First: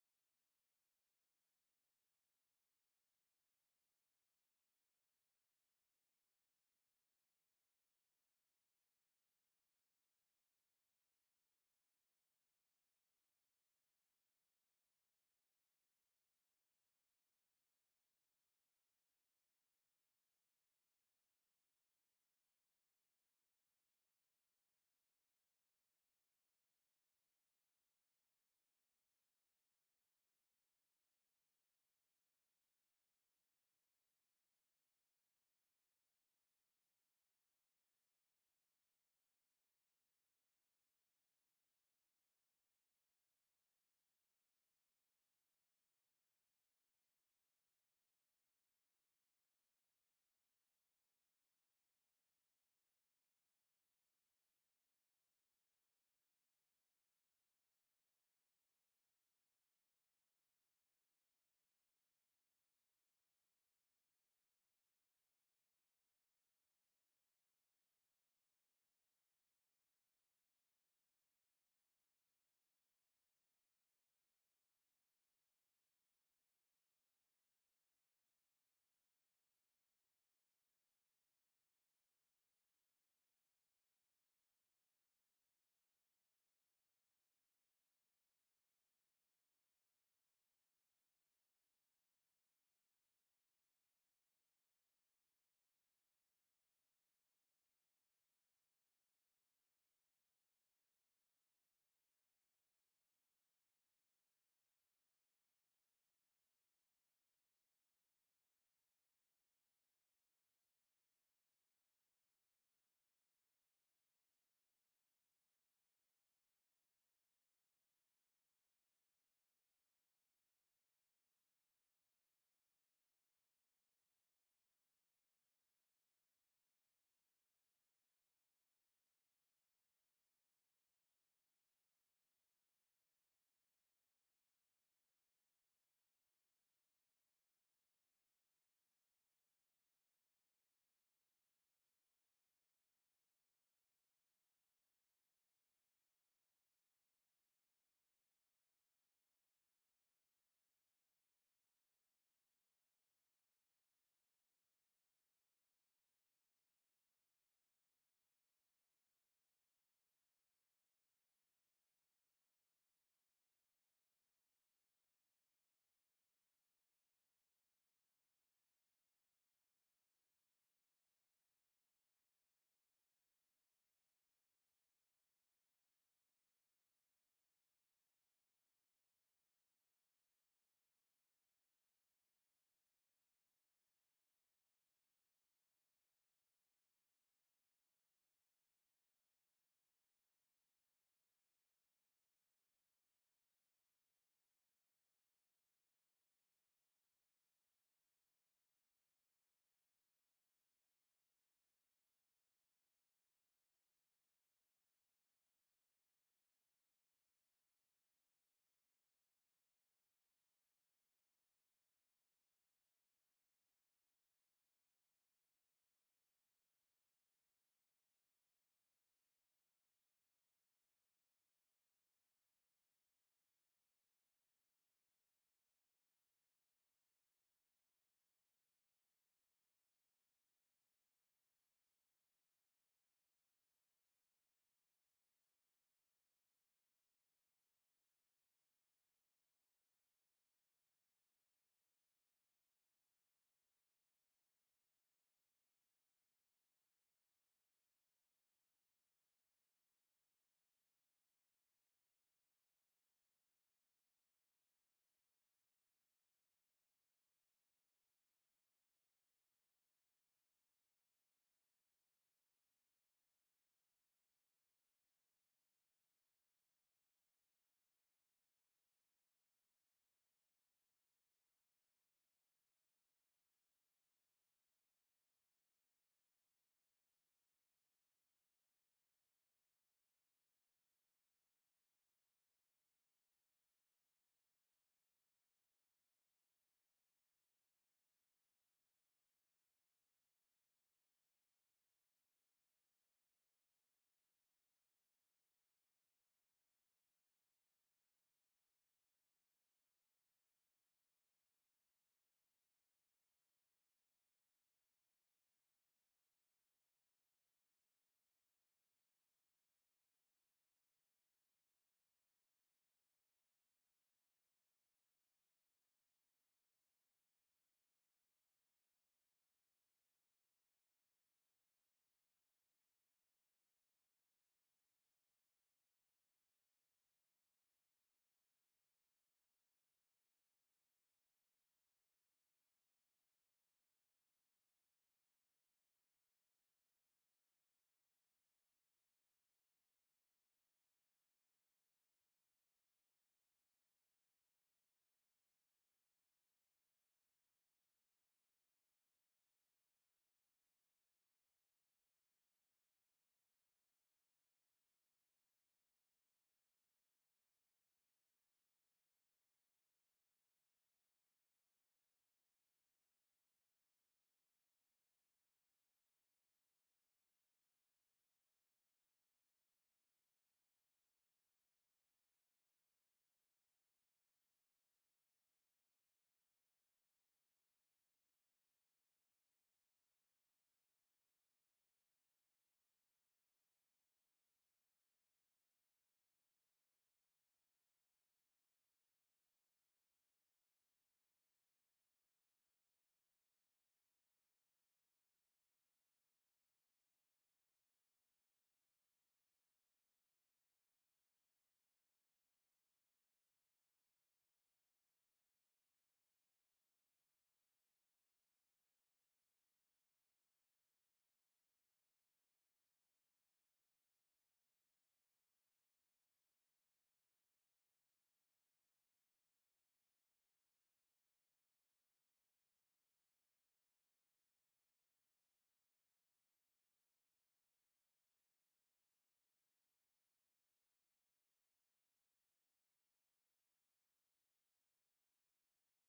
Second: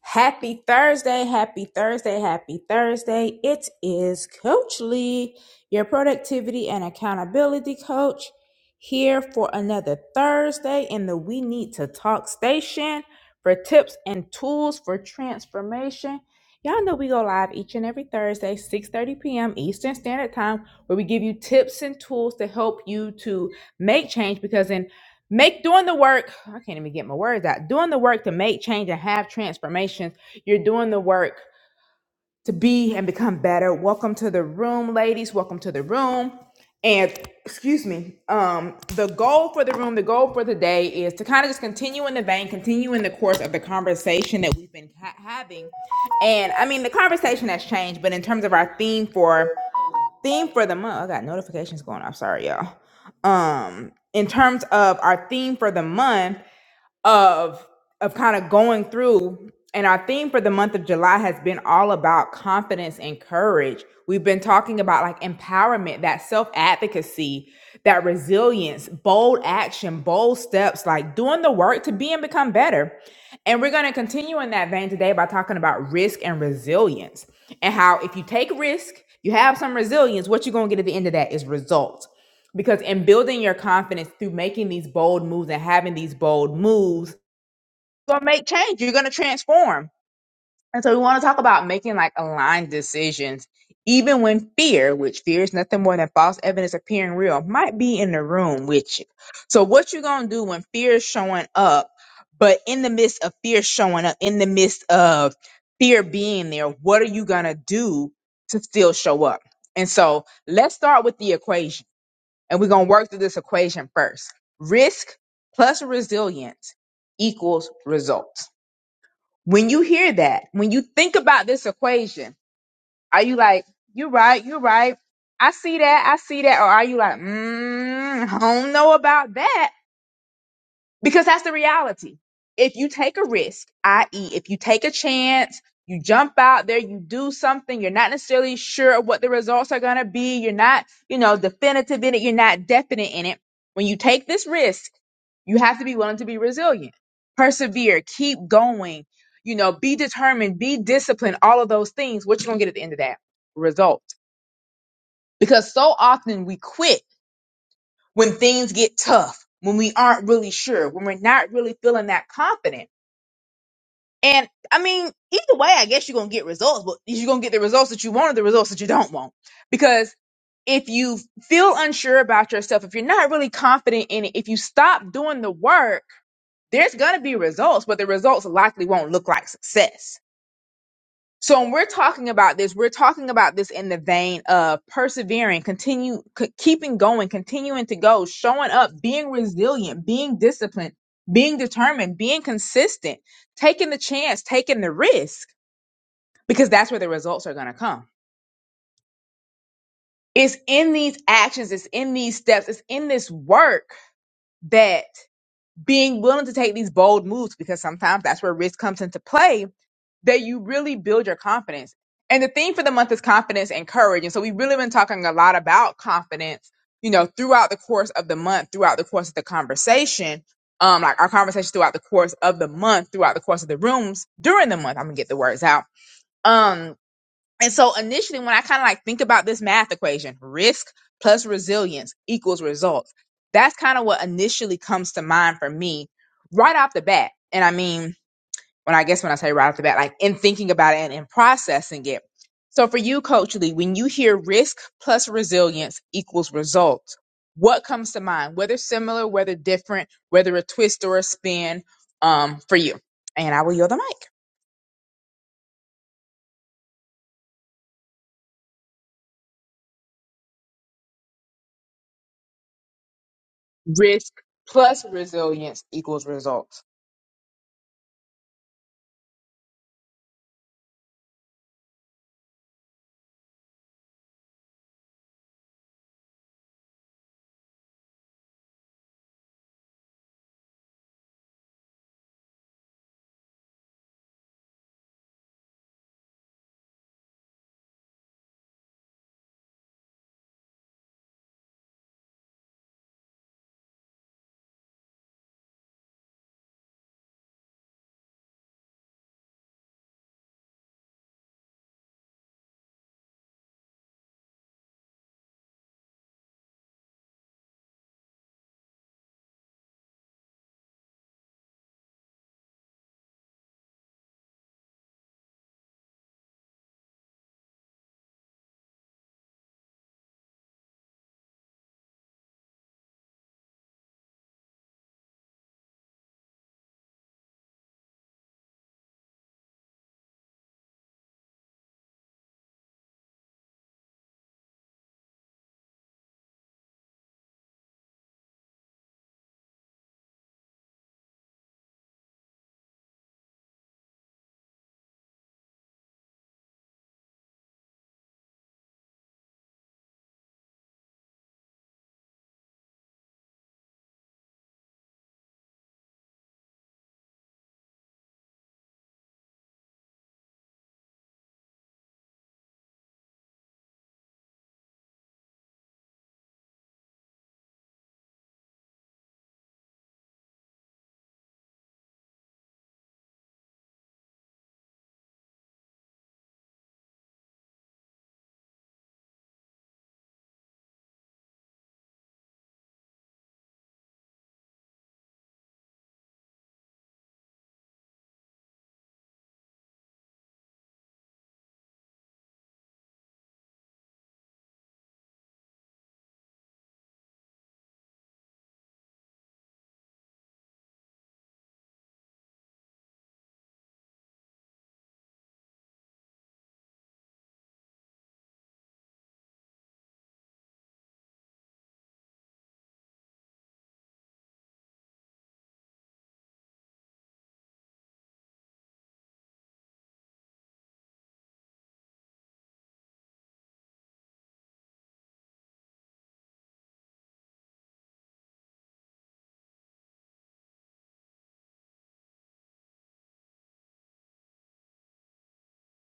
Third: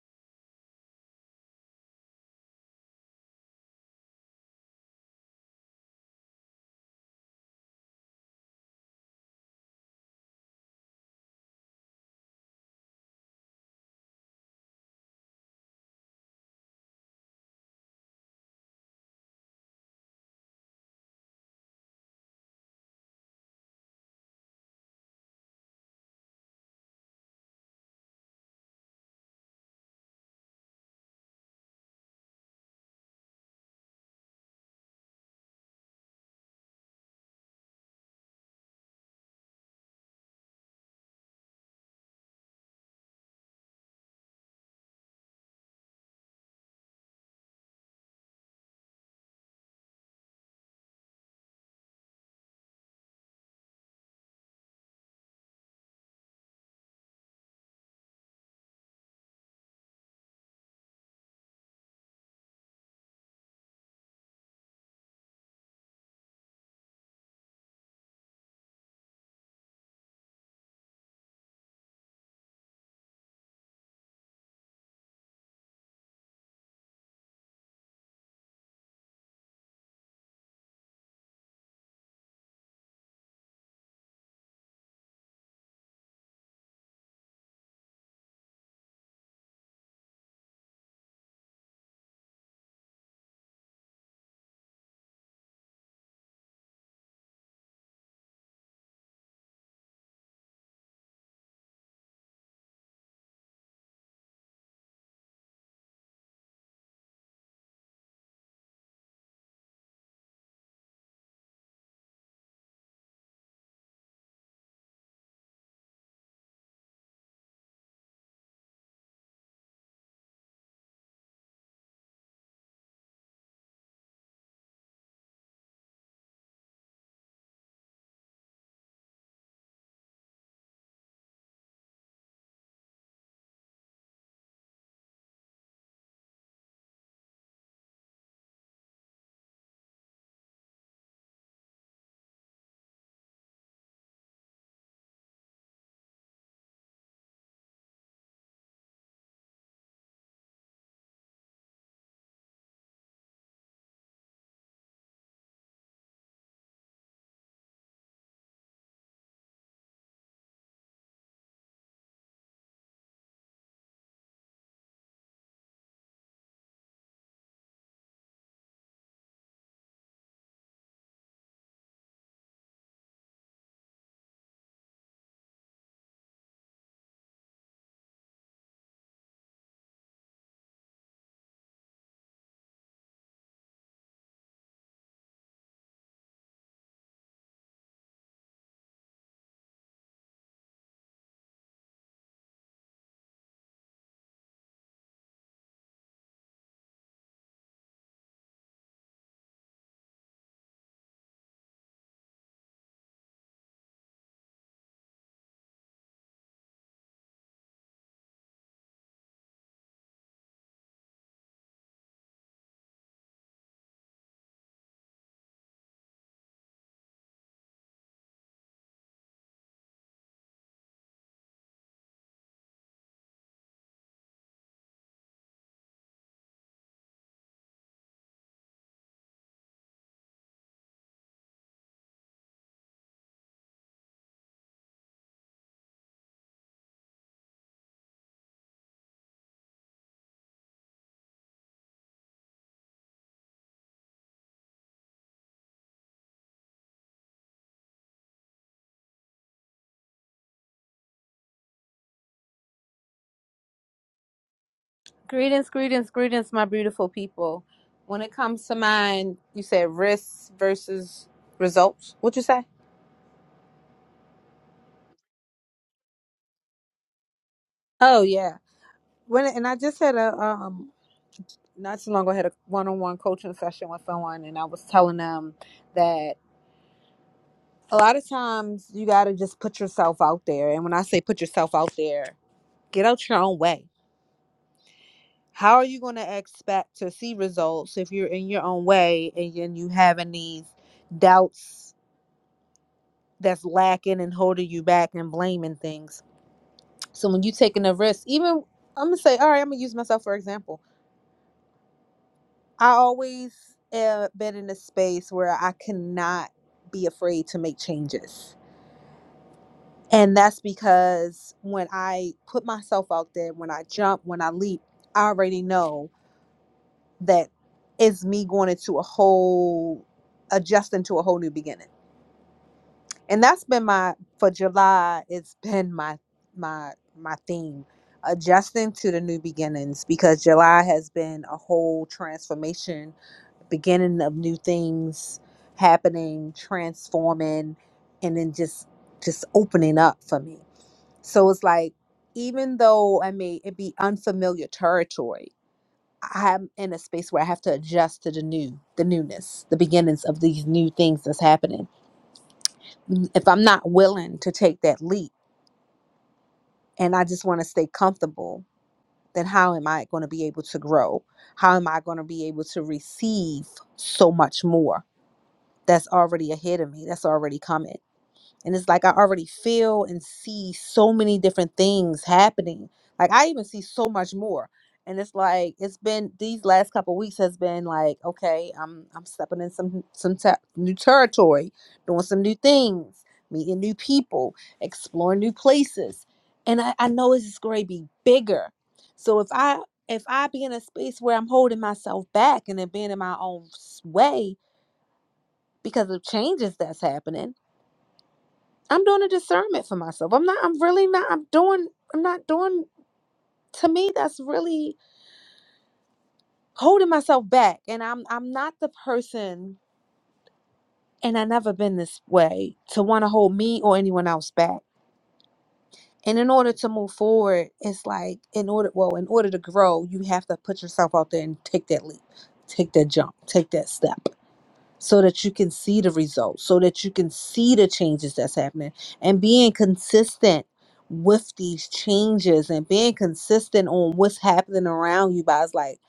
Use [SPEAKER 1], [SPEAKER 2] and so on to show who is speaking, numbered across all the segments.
[SPEAKER 1] Happy Thursday, happy Thursday, happy Thursday. It is Coach Lee, your productivity and accountability coach, here for another Thursday in the We Need to Talk station for tips and tools for transformation. Y'all know we go live each and every Thursday, 6:30 p.m. Eastern Standard Time, where we give you tips and tools to help you to make change because in Make doing the work, I can't even get my words out. Doing the work to make change and have transformations. You're doing the work to be and become better. Welcome to the room, ladies. Welcome to the room. And excuse me, um, the goal for the room, the goal for the day is to kind of just continue in the vein, continue in the course of the conversation that we've been ha- having. And I mean, the conversation has changed, but in terms of our theme for theme for the month. I got notifications going off. Sorry, y'all. Um, in terms of our theme for the month, of of kind of going through and our theme for the month of July has been all about confidence and courage. We've been talking about like empowerment, that self advocacy, that resilience, bold action, bold steps, like doing the work to be and become better. And we're going to continue in that vein today by talking about risk and resilience and how if you take risk, you have some resilience, what you're going to get at the end of that is results. Because in building your confidence through making these bold moves and having these bold moves, gonna make change. You're gonna transform. And so we want to talk about making like aligned decisions, even when fear, which fear is nothing more than false evidence appearing real, might be in the room with you. So what you gonna do when fear is showing up, but in the midst of fear showing up, in the midst of fear being there, what are you gonna do to still show up? And so let's start with the equation. And we're gonna work through this equation first. Risk plus resilience equals results. When you hear that, when you think about this equation, are you like, you're right, you're right. I see that, I see that. Or are you like, mm, I don't know about that. Because that's the reality. If you take a risk, i.e., if you take a chance, you jump out there, you do something, you're not necessarily sure what the results are going to be, you're not, you know, definitive in it, you're not definite in it. When you take this risk, you have to be willing to be resilient, persevere, keep going, you know, be determined, be disciplined, all of those things. What you going to get at the end of that result? Because so often we quit when things get tough, when we aren't really sure, when we're not really feeling that confident. And I mean, either way, I guess you're going to get results, but you're going to get the results that you want or the results that you don't want. Because if you feel unsure about yourself, if you're not really confident in it, if you stop doing the work, there's going to be results, but the results likely won't look like success so when we're talking about this, we're talking about this in the vein of persevering, continue, c- keeping going, continuing to go, showing up, being resilient, being disciplined, being determined, being consistent, taking the chance, taking the risk, because that's where the results are going to come. It's in these actions, it's in these steps, it's in this work that being willing to take these bold moves, because sometimes that's where risk comes into play that you really build your confidence. And the theme for the month is confidence and courage. And so we've really been talking a lot about confidence, you know, throughout the course of the month, throughout the course of the conversation, um, like our conversation throughout the course of the month, throughout the course of the rooms during the month. I'm gonna get the words out. Um, and so initially when I kind of like think about this math equation, risk plus resilience equals results. That's kind of what initially comes to mind for me right off the bat. And I mean, when I guess when I say right off the bat, like in thinking about it and in processing it. So for you, Coach Lee, when you hear risk plus resilience equals results, what comes to mind? Whether similar, whether different, whether a twist or a spin, um, for you. And I will yield the mic.
[SPEAKER 2] Greetings, greetings, greetings, my beautiful people. When it comes to mine, you said risks versus results. What you say?
[SPEAKER 1] Risk plus resilience equals results.
[SPEAKER 2] Oh yeah. When and I just had a um not too long ago I had a one on one coaching session with someone, and I was telling them that a lot of times you got to just put yourself out there. And when I say put yourself out there, get out your own way. How are you going to expect to see results if you're in your own way and, and you having these doubts that's lacking and holding you back and blaming things. So when you taking a risk, even I'm gonna say, all right, I'm gonna use myself for example. I always have been in a space where I cannot be afraid to make changes. And that's because when I put myself out there, when I jump, when I leap, I already know that it's me going into a whole adjusting to a whole new beginning. and that's been my for july it's been my my my theme adjusting to the new beginnings because july has been a whole transformation beginning of new things happening transforming and then just just opening up for me so it's like even though i may it be unfamiliar territory i'm in a space where i have to adjust to the new the newness the beginnings of these new things that's happening if I'm not willing to take that leap and I just want to stay comfortable, then how am I going to be able to grow? How am I going to be able to receive so much more that's already ahead of me, that's already coming? And it's like I already feel and see so many different things happening. Like I even see so much more. And it's like it's been these last couple weeks has been like, okay, I'm I'm stepping in some some te- new territory, doing some new things, meeting new people, exploring new places. And I, I know it's just going to be bigger. So if I if I be in a space where I'm holding myself back and then being in my own s- way because of changes that's happening, I'm doing a discernment for myself. I'm not, I'm really not, I'm doing, I'm not doing to me that's really holding myself back. And I'm I'm not the person, and I never been this way, to want to hold me or anyone else back. And in order to move forward, it's like in order well, in order to grow, you have to put yourself out there and take that leap, take that jump, take that step. so that you can see the results, so that you can see the changes that's happening, and being consistent with these changes and being consistent on what's happening around you By it's Like,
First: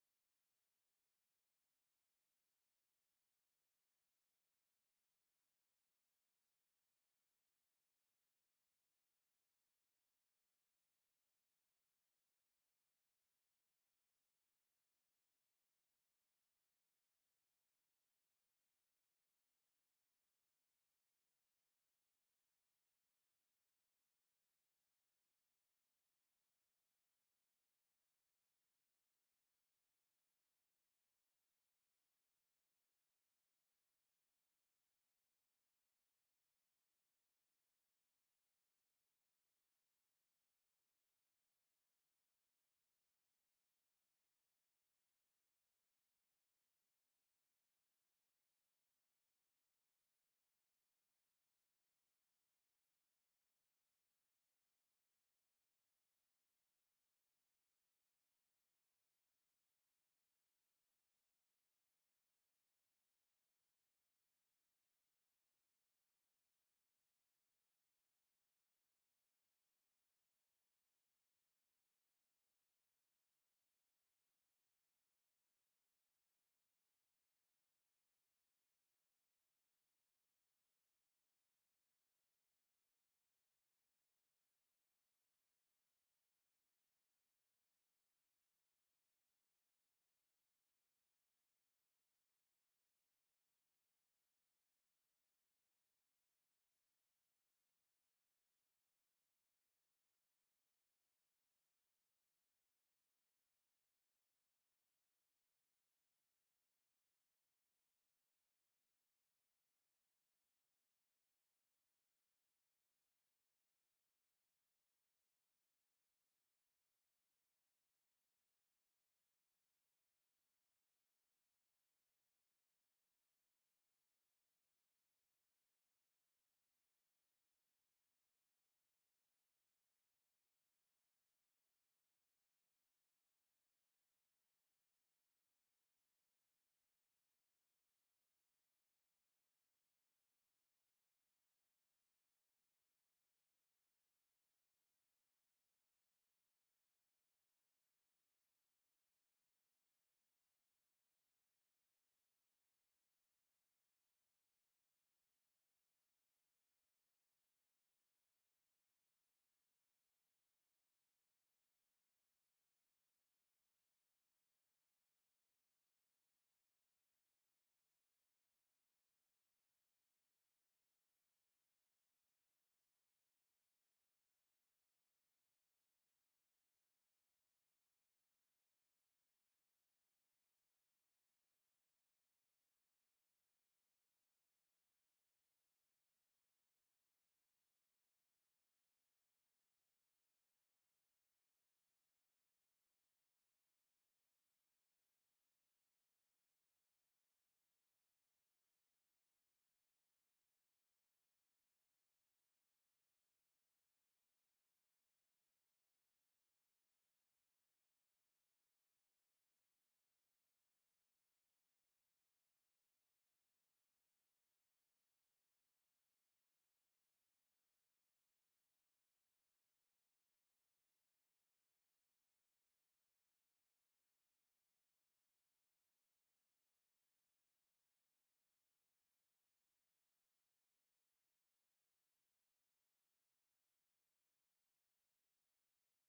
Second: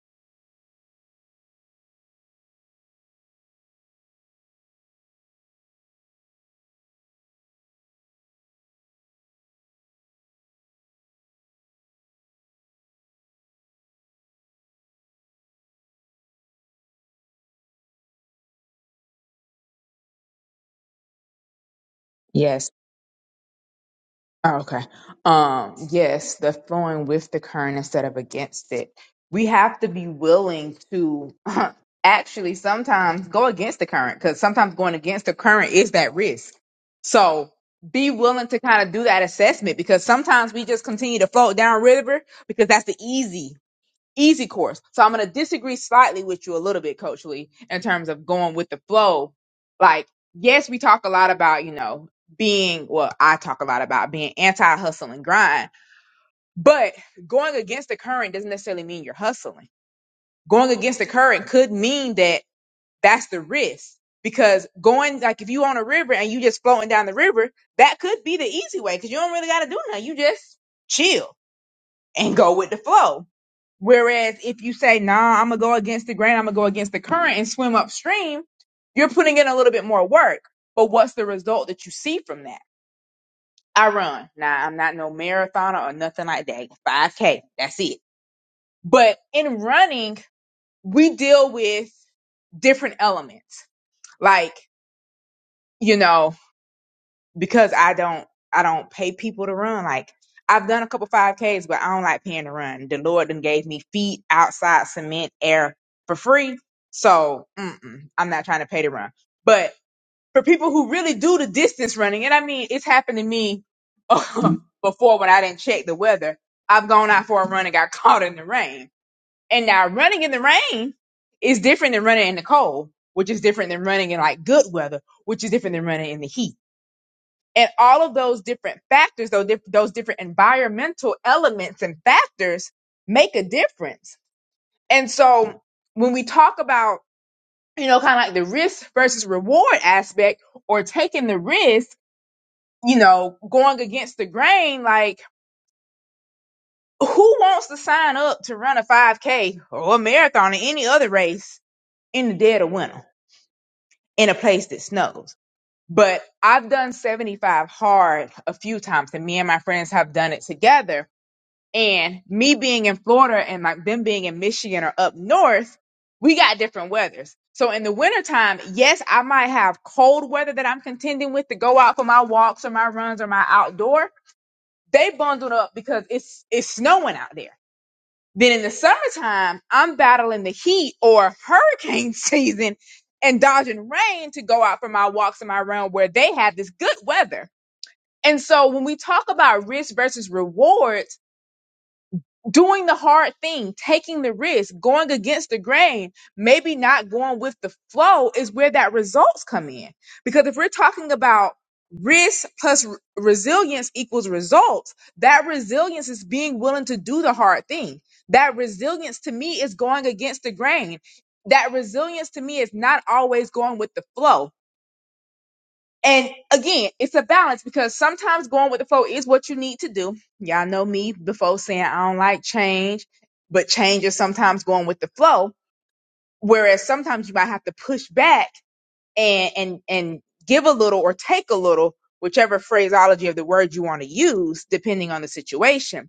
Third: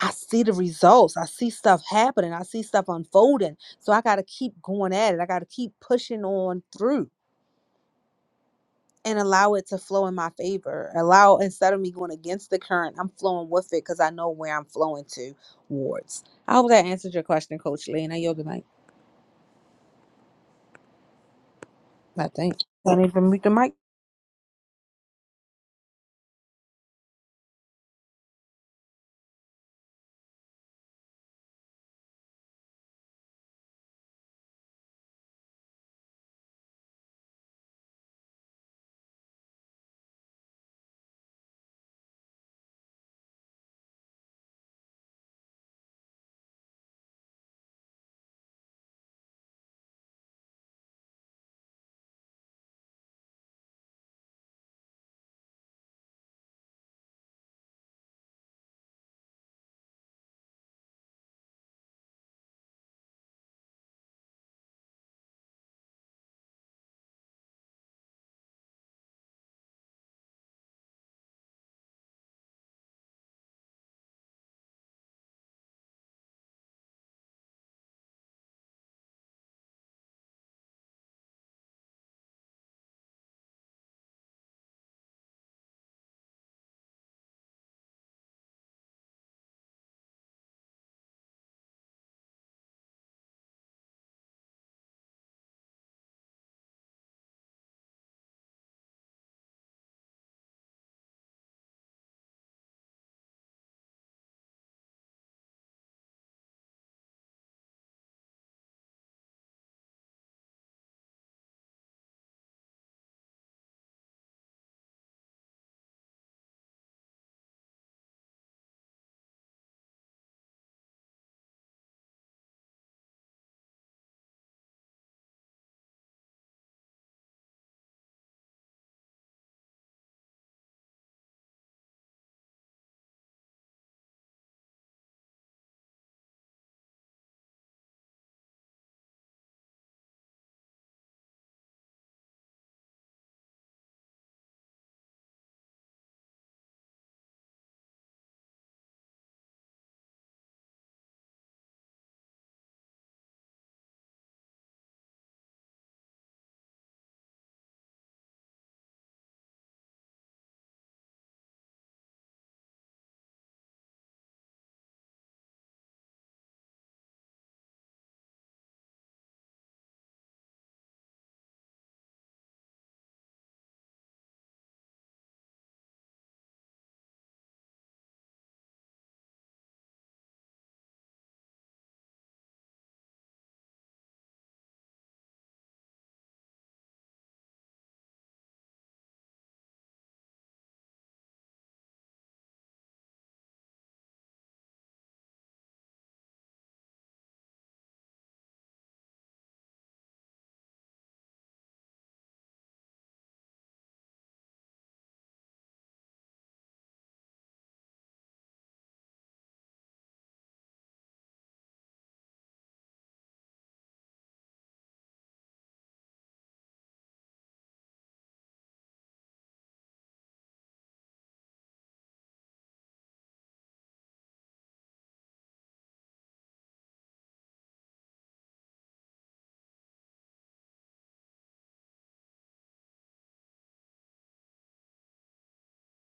[SPEAKER 2] I see the results, I see stuff happening, I see stuff unfolding. So I got to keep going at it, I got to keep pushing on through. And allow it to flow in my favor. Allow instead of me going against the current, I'm flowing with it because I know where I'm flowing to. Wards. I hope that answered your question, Coach Lee. And Now, yoga mic. I think. Don't even mute the mic.
[SPEAKER 1] Oh, okay. Um, yes, the flowing with the current instead of against it. We have to be willing to actually sometimes go against the current because sometimes going against the current is that risk. So be willing to kind of do that assessment because sometimes we just continue to float down river because that's the easy easy course. So I'm going to disagree slightly with you a little bit, Coach Lee, in terms of going with the flow. Like, yes, we talk a lot about, you know, being, well, I talk a lot about being anti hustle and grind, but going against the current doesn't necessarily mean you're hustling. Going against the current could mean that that's the risk because going, like, if you on a river and you just floating down the river, that could be the easy way because you don't really got to do nothing. You just chill and go with the flow Whereas if you say, nah, I'm gonna go against the grain, I'm gonna go against the current and swim upstream, you're putting in a little bit more work. But what's the result that you see from that? I run. Nah, I'm not no marathoner or nothing like that. 5K, that's it. But in running, we deal with different elements. Like, you know, because I don't I don't pay people to run. Like I've done a couple five Ks, but I don't like paying to run. The Lord then gave me feet, outside, cement, air for free. So mm-mm, I'm not trying to pay to run. But for people who really do the distance running, and I mean it's happened to me before when I didn't check the weather. I've gone out for a run and got caught in the rain. And now running in the rain is different than running in the cold, which is different than running in like good weather, which is different than running in the heat and all of those different factors, those, diff- those different environmental elements and factors make a difference. And so when we talk about, you know, kind of like the risk versus reward aspect or taking the risk, you know, going against the grain, like who wants to sign up to run a 5K or a marathon or any other race in the dead of winter in a place that snows? But I've done 75 hard a few times, and me and my friends have done it together And me being in Florida and like them being in Michigan or up north, we got different weathers. So in the wintertime, yes, I might have cold weather that I'm contending with to go out for my walks or my runs or my outdoor. They bundled up because it's it's snowing out there. Then in the summertime, I'm battling the heat or hurricane season and dodging rain to go out for my walks and my run where they have this good weather. And so when we talk about risk versus reward, doing the hard thing, taking the risk, going against the grain, maybe not going with the flow is where that results come in. Because if we're talking about risk plus re- resilience equals results, that resilience is being willing to do the hard thing. That resilience to me is going against the grain. That resilience to me is not always going with the flow and again, it's a balance because sometimes going with the flow is what you need to do. Y'all know me before saying I don't like change, but change is sometimes going with the flow. Whereas sometimes you might have to push back and and and give a little or take a little, whichever phraseology of the word you want to use, depending on the situation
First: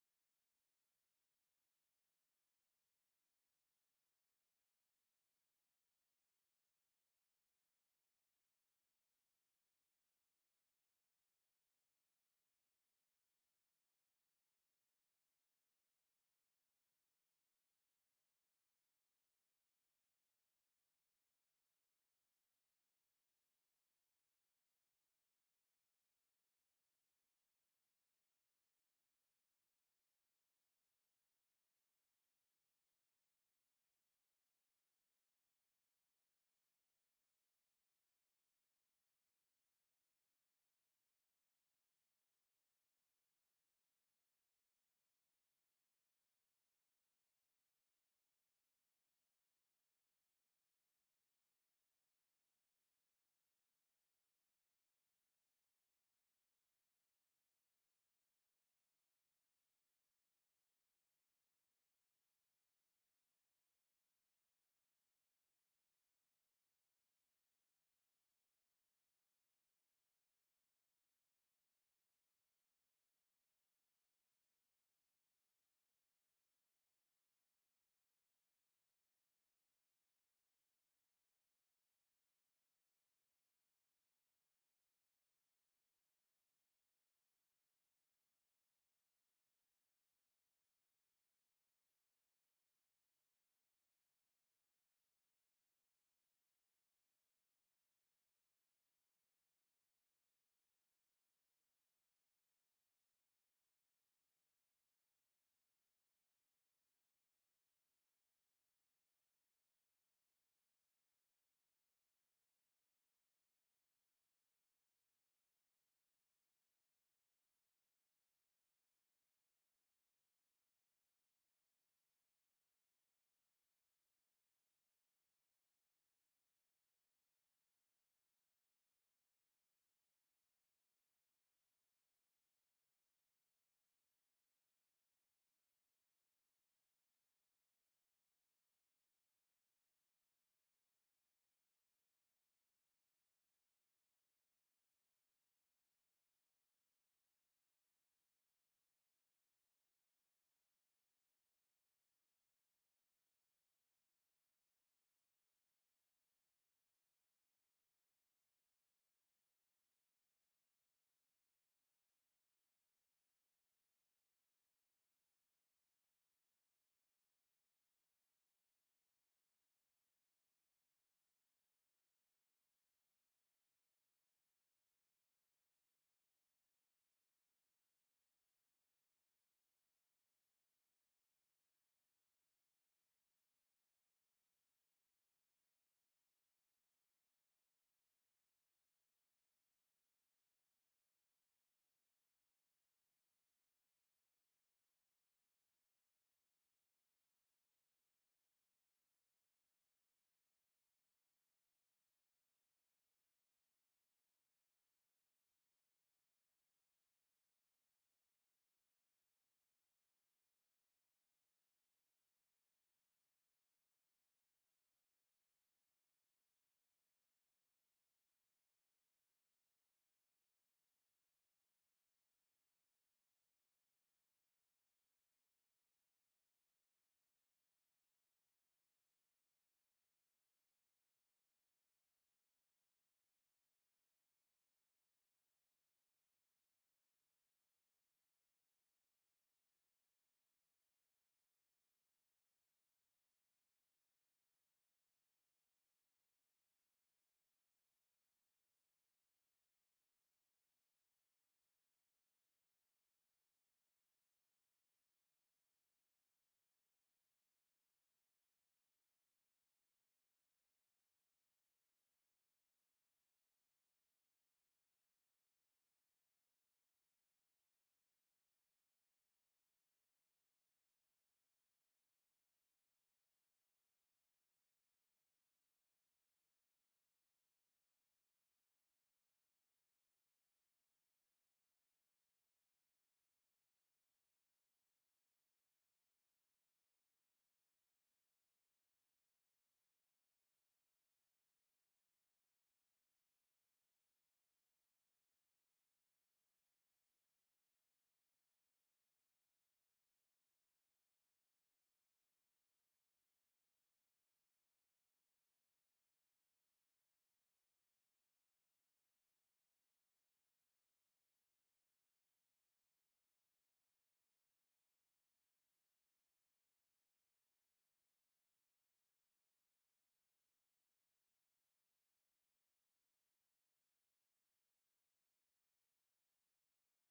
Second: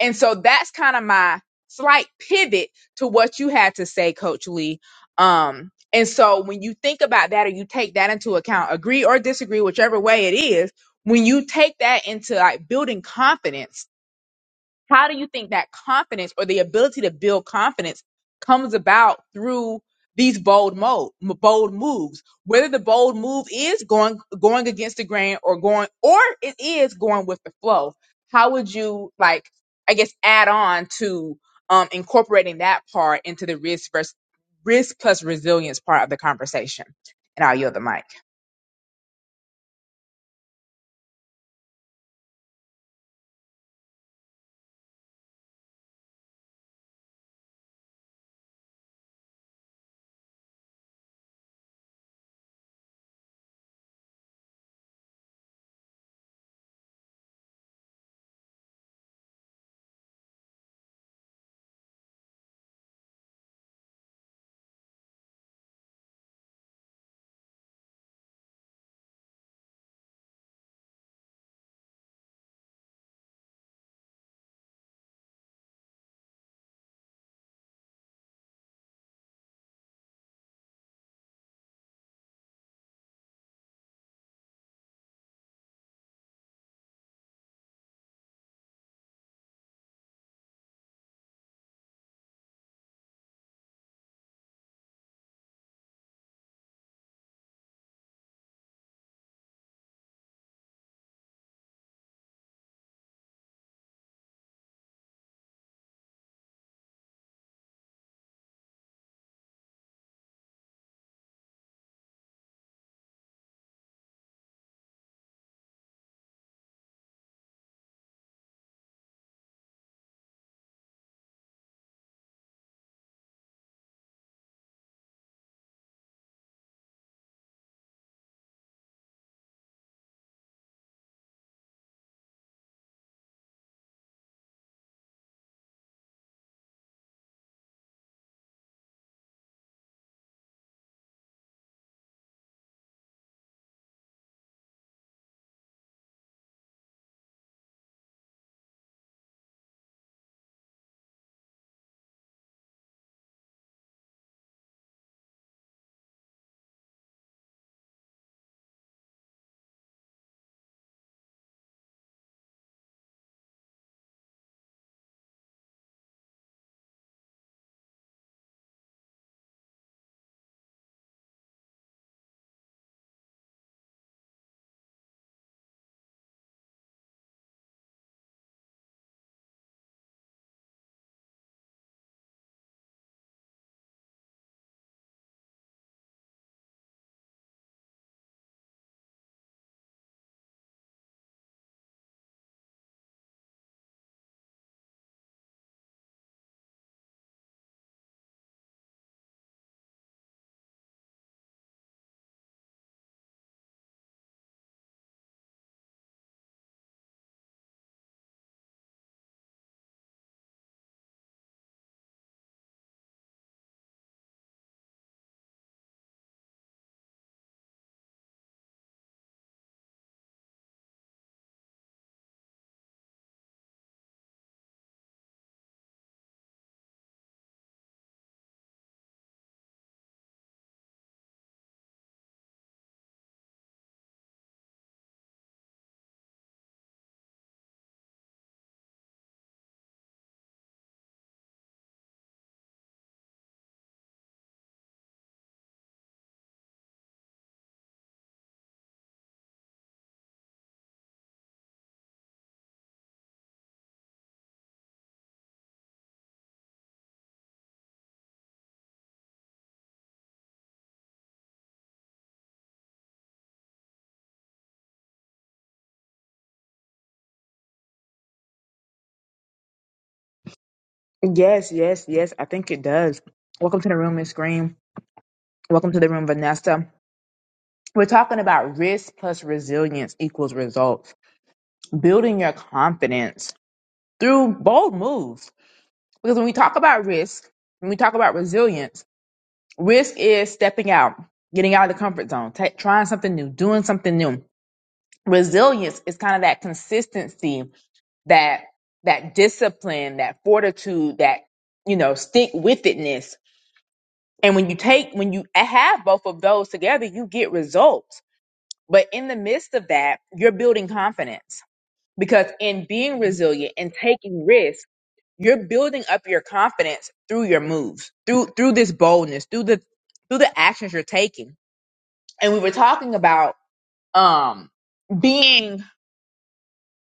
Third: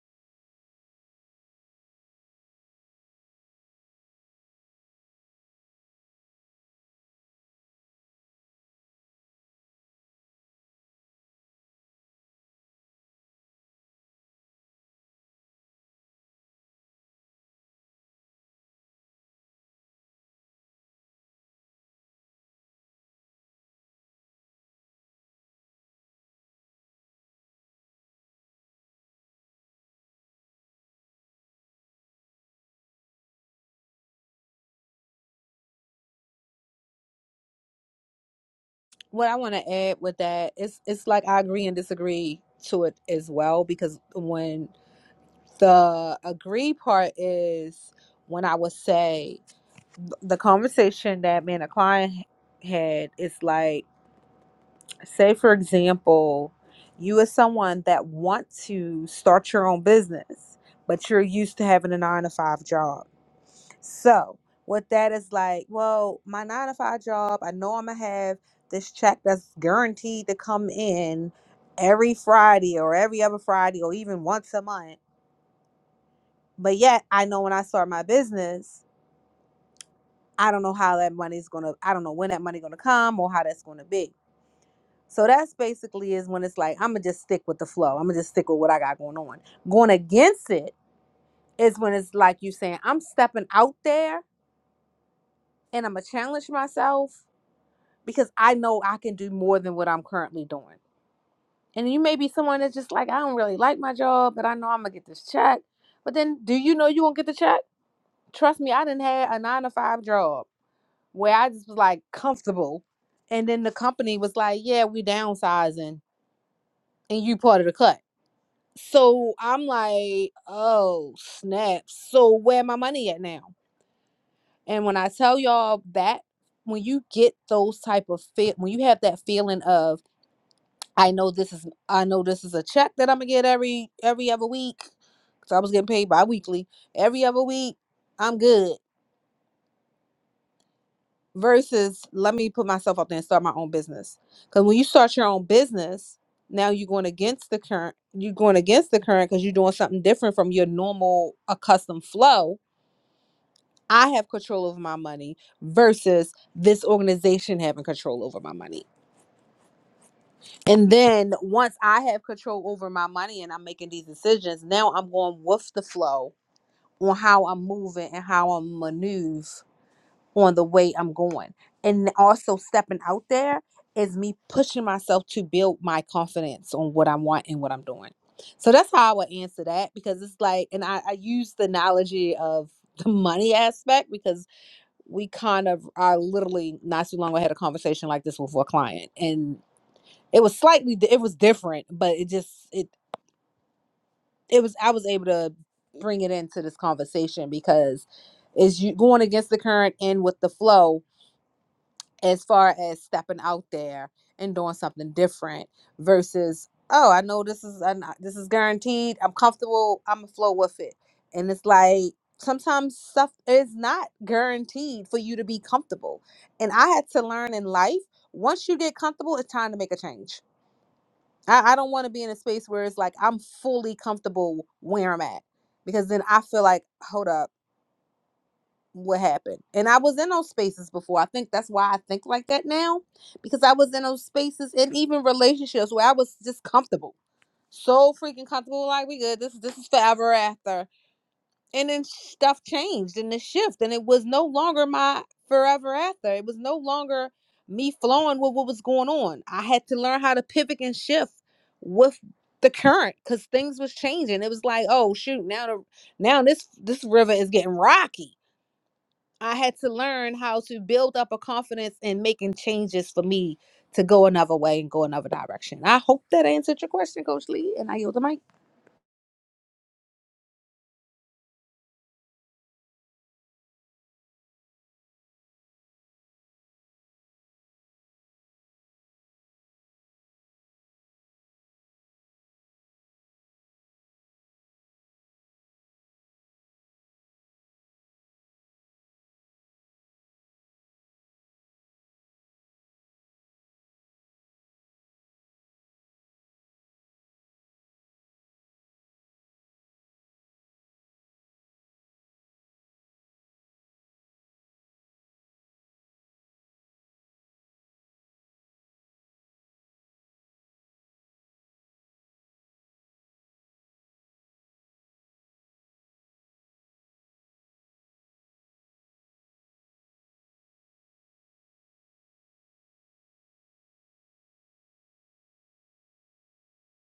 [SPEAKER 1] and so that's kind of my slight pivot to what you had to say, Coach Lee. Um, and so when you think about that or you take that into account, agree or disagree, whichever way it is, when you take that into like building confidence how do you think that confidence or the ability to build confidence comes about through these bold mo bold moves? Whether the bold move is going going against the grain or going or it is going with the flow. How would you like I guess add on to um incorporating that part into the risk versus risk plus resilience part of the conversation? And I'll yield the mic.
[SPEAKER 2] What I want to add with that, it's it's like I agree and disagree to it as well because when the agree part is when I would say the conversation that me and a client had is like, say for example, you as someone that want to start your own business, but you're used to having a nine to five job So what that is like, well, my nine to five job, I know I'm gonna have this check that's guaranteed to come in every Friday or every other Friday or even once a month. But yet I know when I start my business, I don't know how that money's gonna I don't know when that money gonna come or how that's gonna be. So that's basically is when it's like I'ma just stick with the flow. I'ma just stick with what I got going on. Going against it is when it's like you saying, I'm stepping out there and I'ma challenge myself because I know I can do more than what I'm currently doing. And you may be someone that's just like, I don't really like my job, but I know I'm gonna get this check. But then do you know you won't get the check? Trust me, I didn't have a nine to five job where I just was like comfortable. And then the company was like, Yeah, we downsizing and you part of the cut. So I'm like, oh snap. So where my money at now? And when I tell y'all that when you get those type of fit when you have that feeling of I know this is I know this is a check that I'm gonna get every every other week because I was getting paid bi-weekly every other week. I'm good. Versus let me put myself out there and start my own business. Because when you start your own business, now you're going against the current. You're going against the current because you're doing something different from your normal accustomed flow. I have control over my money versus this organization having control over my money. And then once I have control over my money and I'm making these decisions, now I'm going with the flow on how I'm moving and how I'm maneuver on the way I'm going. And also stepping out there is me pushing myself to build my confidence on what I want and what I'm doing. So that's how I would answer that because it's like, and I, I use the analogy of the money aspect because we kind of are literally not too long ago had a conversation like this with a client. and. It was slightly di- it was different, but it just it it was I was able to bring it into this conversation because is you going against the current and with the flow as far as stepping out there and doing something different versus oh I know this is I'm not- this is guaranteed I'm comfortable I'm gonna flow with it and it's like sometimes stuff is not guaranteed for you to be comfortable and I had to learn in life once you get comfortable, it's time to make a change I, I don't want to be in a space where it's like I'm fully comfortable where I'm at because then I feel like, hold up, what happened? And I was in those spaces before. I think that's why I think like that now because I was in those spaces and even relationships where I was just comfortable, so freaking comfortable. Like we good. This this is forever after and then stuff changed and it shift and it was no longer my forever after it was no longer me flowing with what was going on i had to learn how to pivot and shift with the current because things was changing it was like oh shoot now the, now this this river is getting rocky i had to learn how to build up a confidence in making changes for me to go another way and go another direction i hope that answered your question coach lee and i yield the mic
[SPEAKER 1] Yes, yes, yes. I think it does. Welcome to the room, Miss Green. Welcome to the room, Vanessa. We're talking about risk plus resilience equals results, building your confidence through bold moves. Because when we talk about risk, when we talk about resilience, risk is stepping out, getting out of the comfort zone, ta trying something new, doing something new. Resilience is kind of that consistency, that that discipline, that fortitude, that you know, stick with itness. And when you take when you have both of those together, you get results. But in the midst of that, you're building confidence because in being resilient and taking risks you're building up your confidence through your moves through through this boldness through the through the actions you're taking and we were talking about um being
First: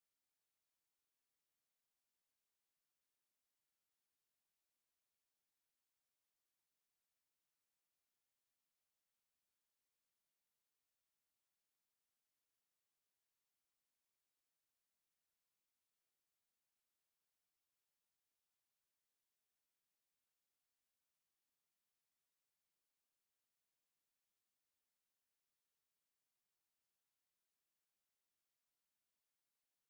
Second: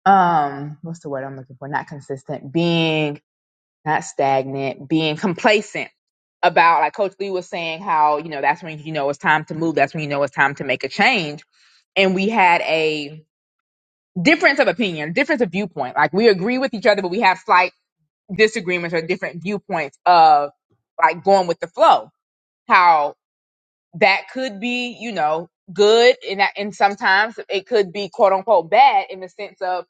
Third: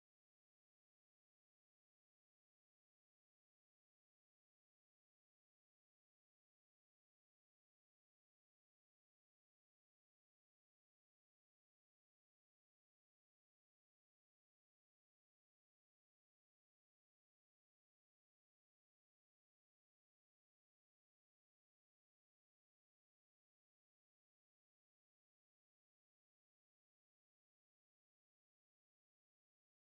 [SPEAKER 1] um what's the word i'm looking for not consistent being not stagnant being complacent about like coach lee was saying how you know that's when you know it's time to move that's when you know it's time to make a change and we had a difference of opinion difference of viewpoint like we agree with each other but we have slight disagreements or different viewpoints of like going with the flow. How that could be, you know, good and that, and sometimes it could be quote unquote bad in the sense of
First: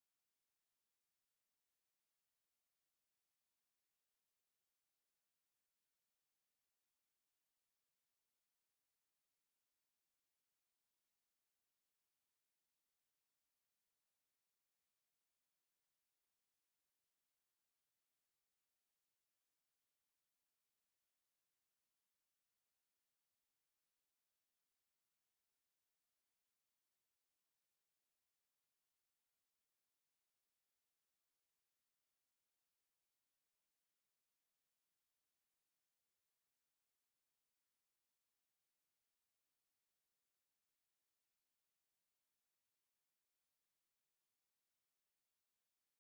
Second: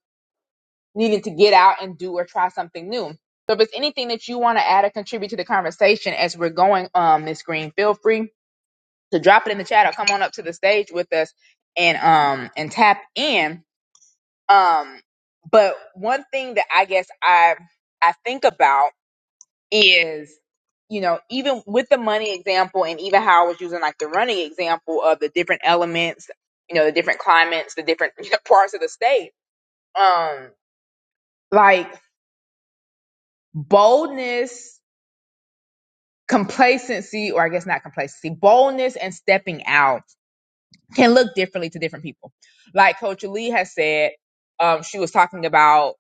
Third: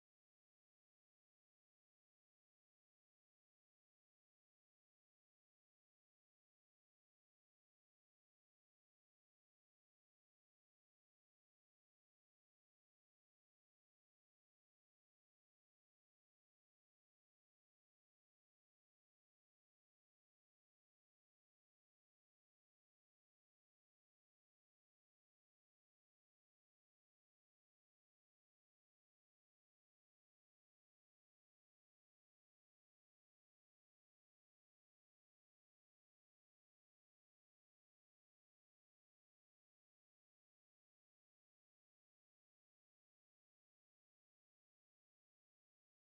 [SPEAKER 1] needing to get out and do or try something new. So if it's anything that you want to add or contribute to the conversation as we're going, um, Miss Green, feel free to drop it in the chat or come on up to the stage with us and um and tap in. Um, but one thing that I guess I I think about is you know even with the money example and even how i was using like the running example of the different elements you know the different climates the different you know, parts of the state um like boldness complacency or i guess not complacency boldness and stepping out can look differently to different people like coach lee has said um she was talking about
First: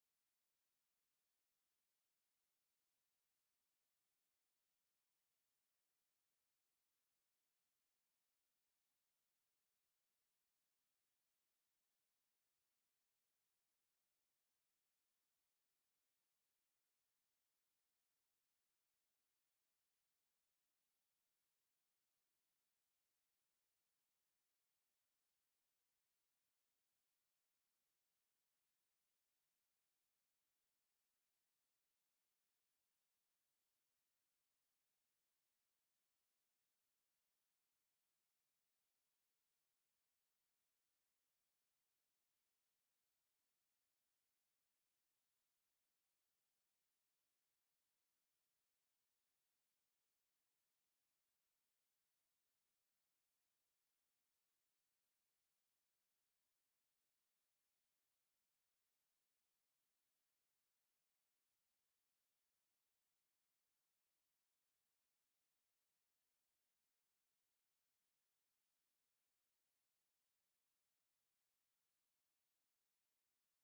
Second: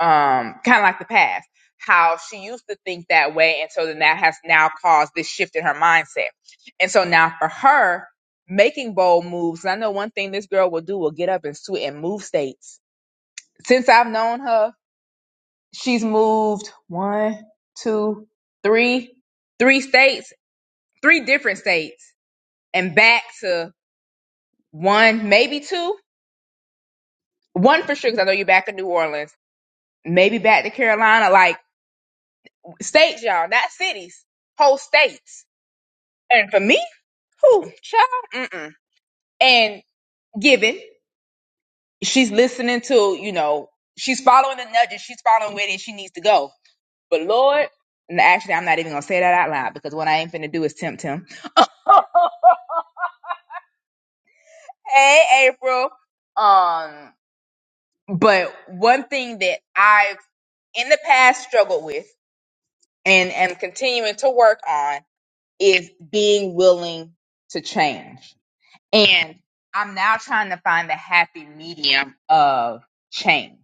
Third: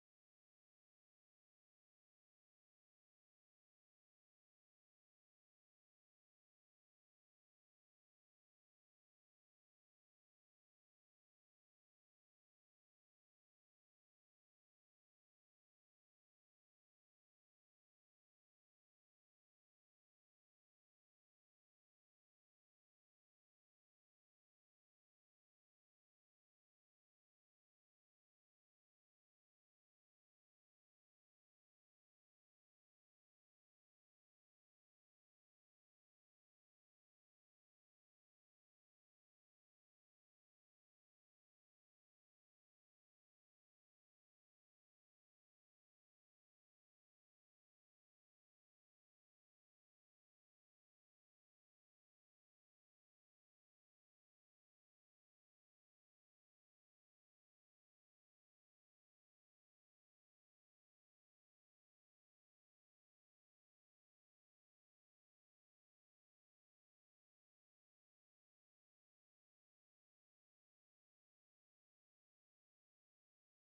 [SPEAKER 1] um, kind of like the past, how she used to think that way. And so then that has now caused this shift in her mindset. And so now for her, making bold moves, and I know one thing this girl will do will get up and sweat and move states. Since I've known her, she's moved one, two, three, three states, three different states, and back to one, maybe two. One for sure, because I know you're back in New Orleans, maybe back to Carolina. Like, states, y'all, not cities, whole states. And for me, who child, mm-mm. and given she's listening to, you know, she's following the nudges, she's following where it she needs to go. But Lord, and actually, I'm not even gonna say that out loud because what I ain't finna do is tempt him. hey, April. Um, but one thing that I've in the past struggled with and am continuing to work on is being willing to change And I'm now trying to find the happy medium of change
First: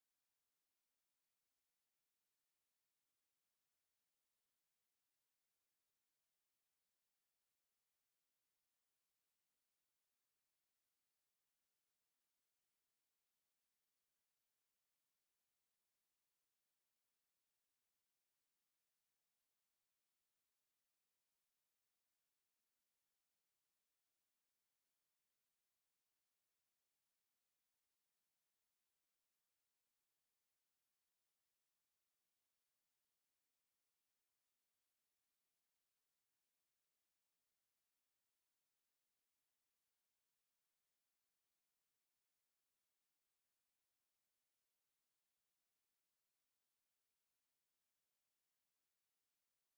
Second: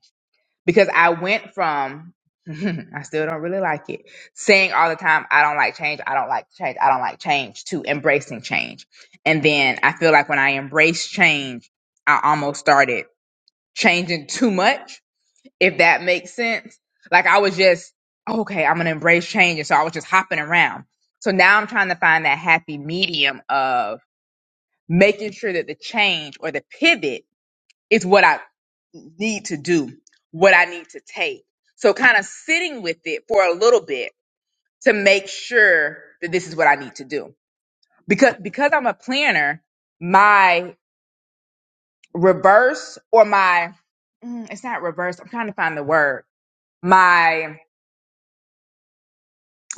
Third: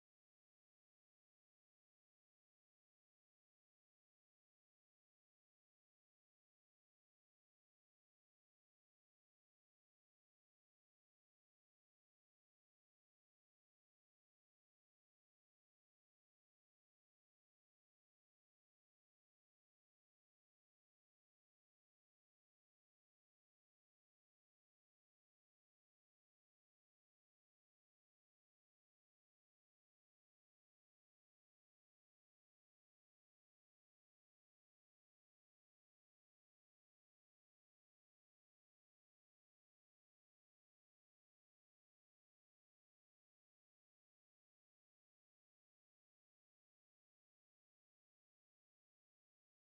[SPEAKER 1] because I went from, I still don't really like it, saying all the time, I don't like change, I don't like change, I don't like change, to embracing change. And then I feel like when I embrace change, I almost started changing too much, if that makes sense. Like I was just, okay, I'm going to embrace change. And so I was just hopping around. So now I'm trying to find that happy medium of, making sure that the change or the pivot is what I need to do, what I need to take. So kind of sitting with it for a little bit to make sure that this is what I need to do. Because because I'm a planner, my reverse or my mm, it's not reverse, I'm trying to find the word. My.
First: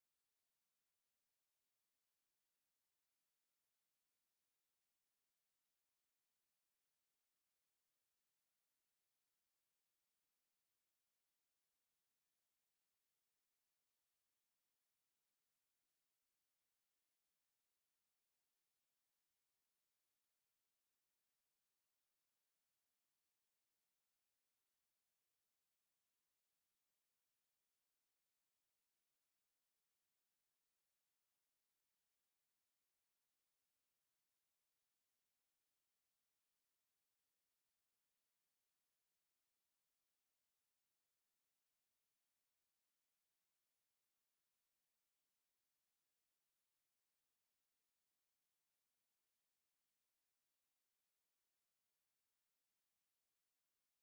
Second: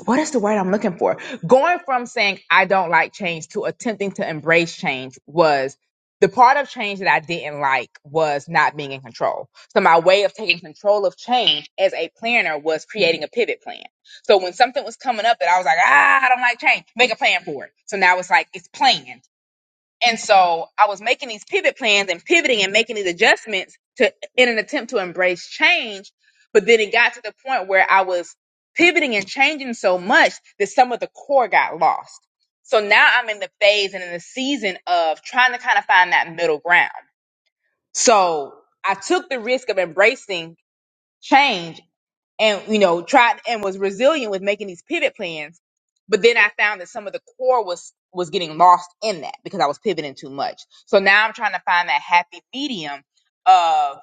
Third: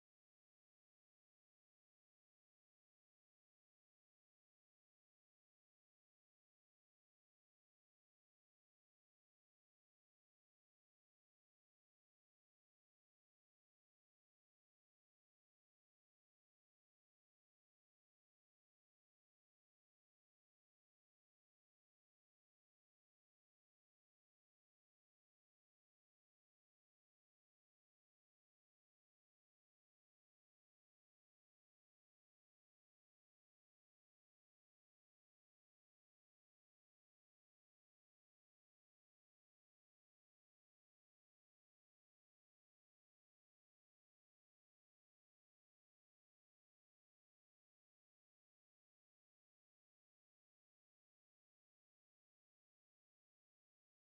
[SPEAKER 1] what is the word I'm looking for? Going from saying I don't like change to attempting to embrace change was the part of change that I didn't like was not being in control. So my way of taking control of change as a planner was creating a pivot plan. So when something was coming up that I was like, ah, I don't like change, make a plan for it. So now it's like it's planned. And so I was making these pivot plans and pivoting and making these adjustments to in an attempt to embrace change. But then it got to the point where I was pivoting and changing so much that some of the core got lost. So now I'm in the phase and in the season of trying to kind of find that middle ground. So I took the risk of embracing change and you know tried and was resilient with making these pivot plans but then i found that some of the core was was getting lost in that because i was pivoting too much so now i'm trying to find that happy medium of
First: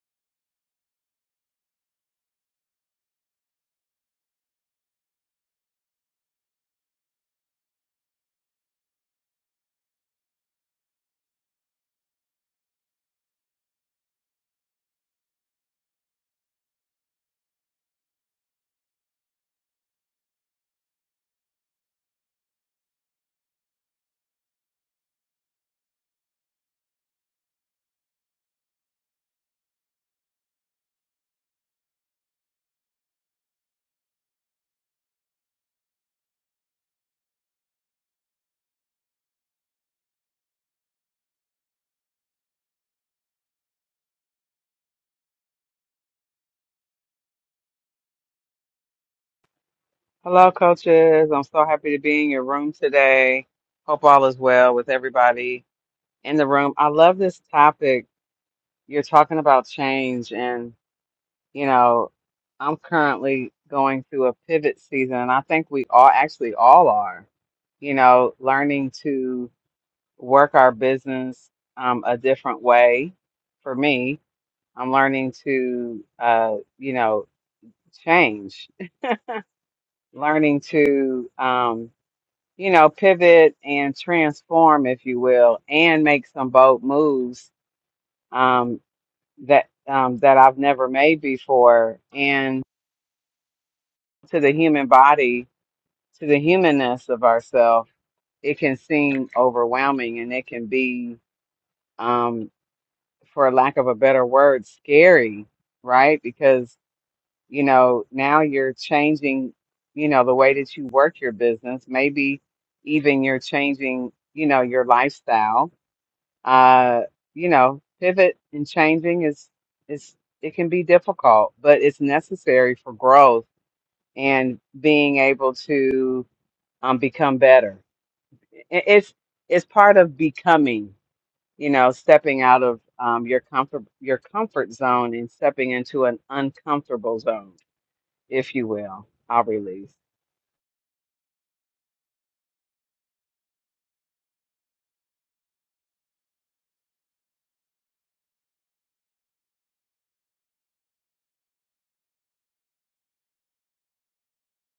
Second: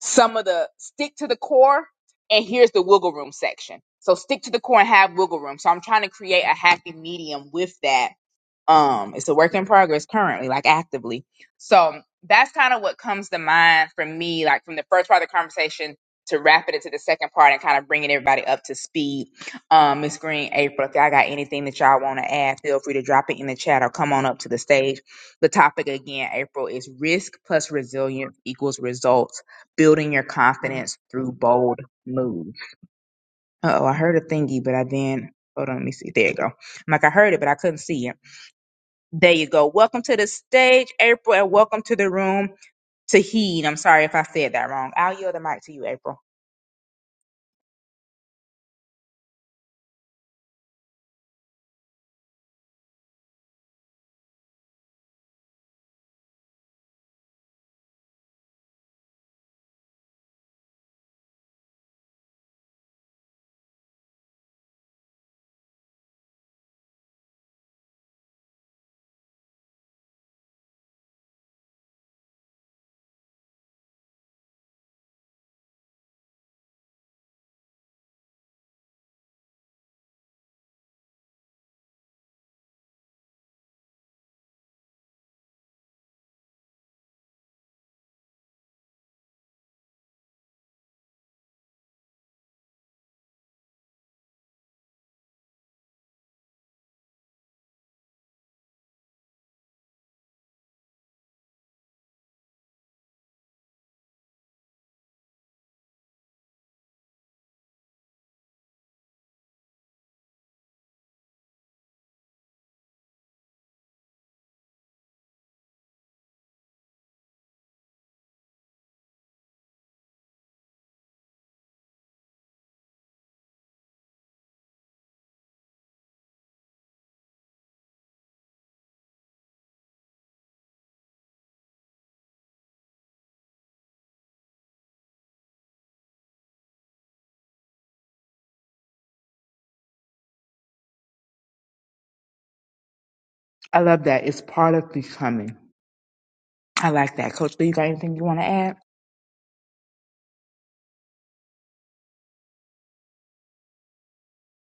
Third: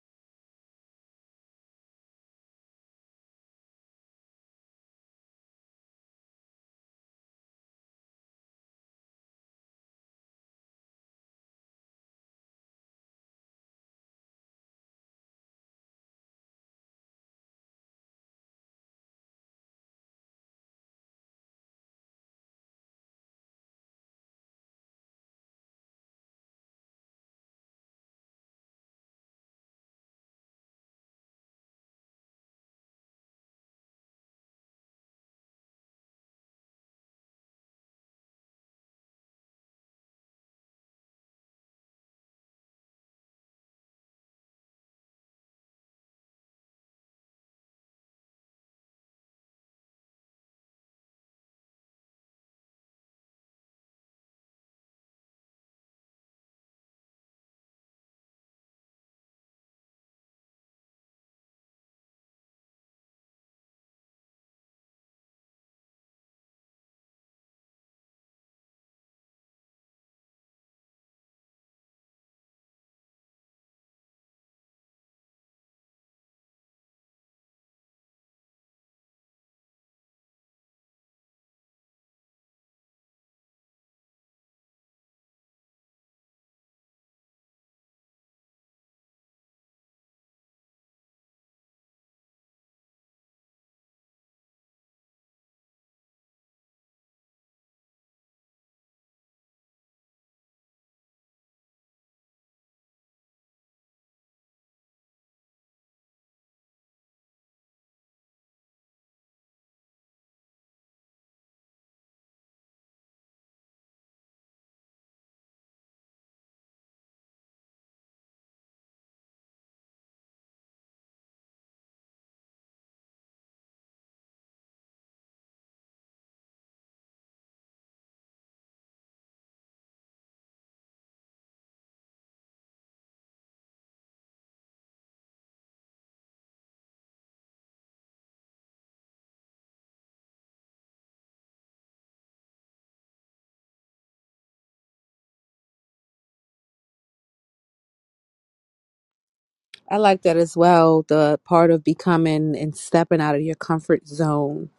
[SPEAKER 1] some of the stick to the core and here's the wiggle room section so stick to the core and have wiggle room so i'm trying to create a happy medium with that um it's a work in progress currently like actively so that's kind of what comes to mind for me like from the first part of the conversation to wrap it into the second part and kind of bringing everybody up to speed um miss green april if y'all got anything that y'all want to add feel free to drop it in the chat or come on up to the stage the topic again april is risk plus resilience equals results building your confidence through bold moves oh i heard a thingy but i then hold on let me see there you go I'm like i heard it but i couldn't see it there you go. Welcome to the stage, April, and welcome to the room, Tahid. I'm sorry if I said that wrong. I'll yield the mic to you, April.
[SPEAKER 3] Hello, coaches. I'm so happy to be in your room today. Hope all is well with everybody in the room. I love this topic. You're talking about change, and you know, I'm currently going through a pivot season, and I think we all actually all are, you know, learning to work our business um, a different way. For me, I'm learning to, uh, you know, change, learning to. Um, you know, pivot and transform, if you will, and make some bold moves um, that um, that I've never made before. And to the human body, to the humanness of ourself, it can seem overwhelming, and it can be, um, for lack of a better word, scary, right? Because you know now you're changing, you know, the way that you work your business. Maybe even you're changing, you know, your lifestyle uh, you know, pivot and changing is is it can be difficult, but it's necessary for growth and being able to um, become better. I- It's it's part of becoming, you know, stepping out of um, your comfort your comfort zone and stepping into an uncomfortable zone, if you will. I'll release.
[SPEAKER 1] I love that. It's part of becoming. I like that. Coach Lee, you got anything you want to add?
[SPEAKER 2] I like that as well. The part of becoming and stepping out of your comfort zone,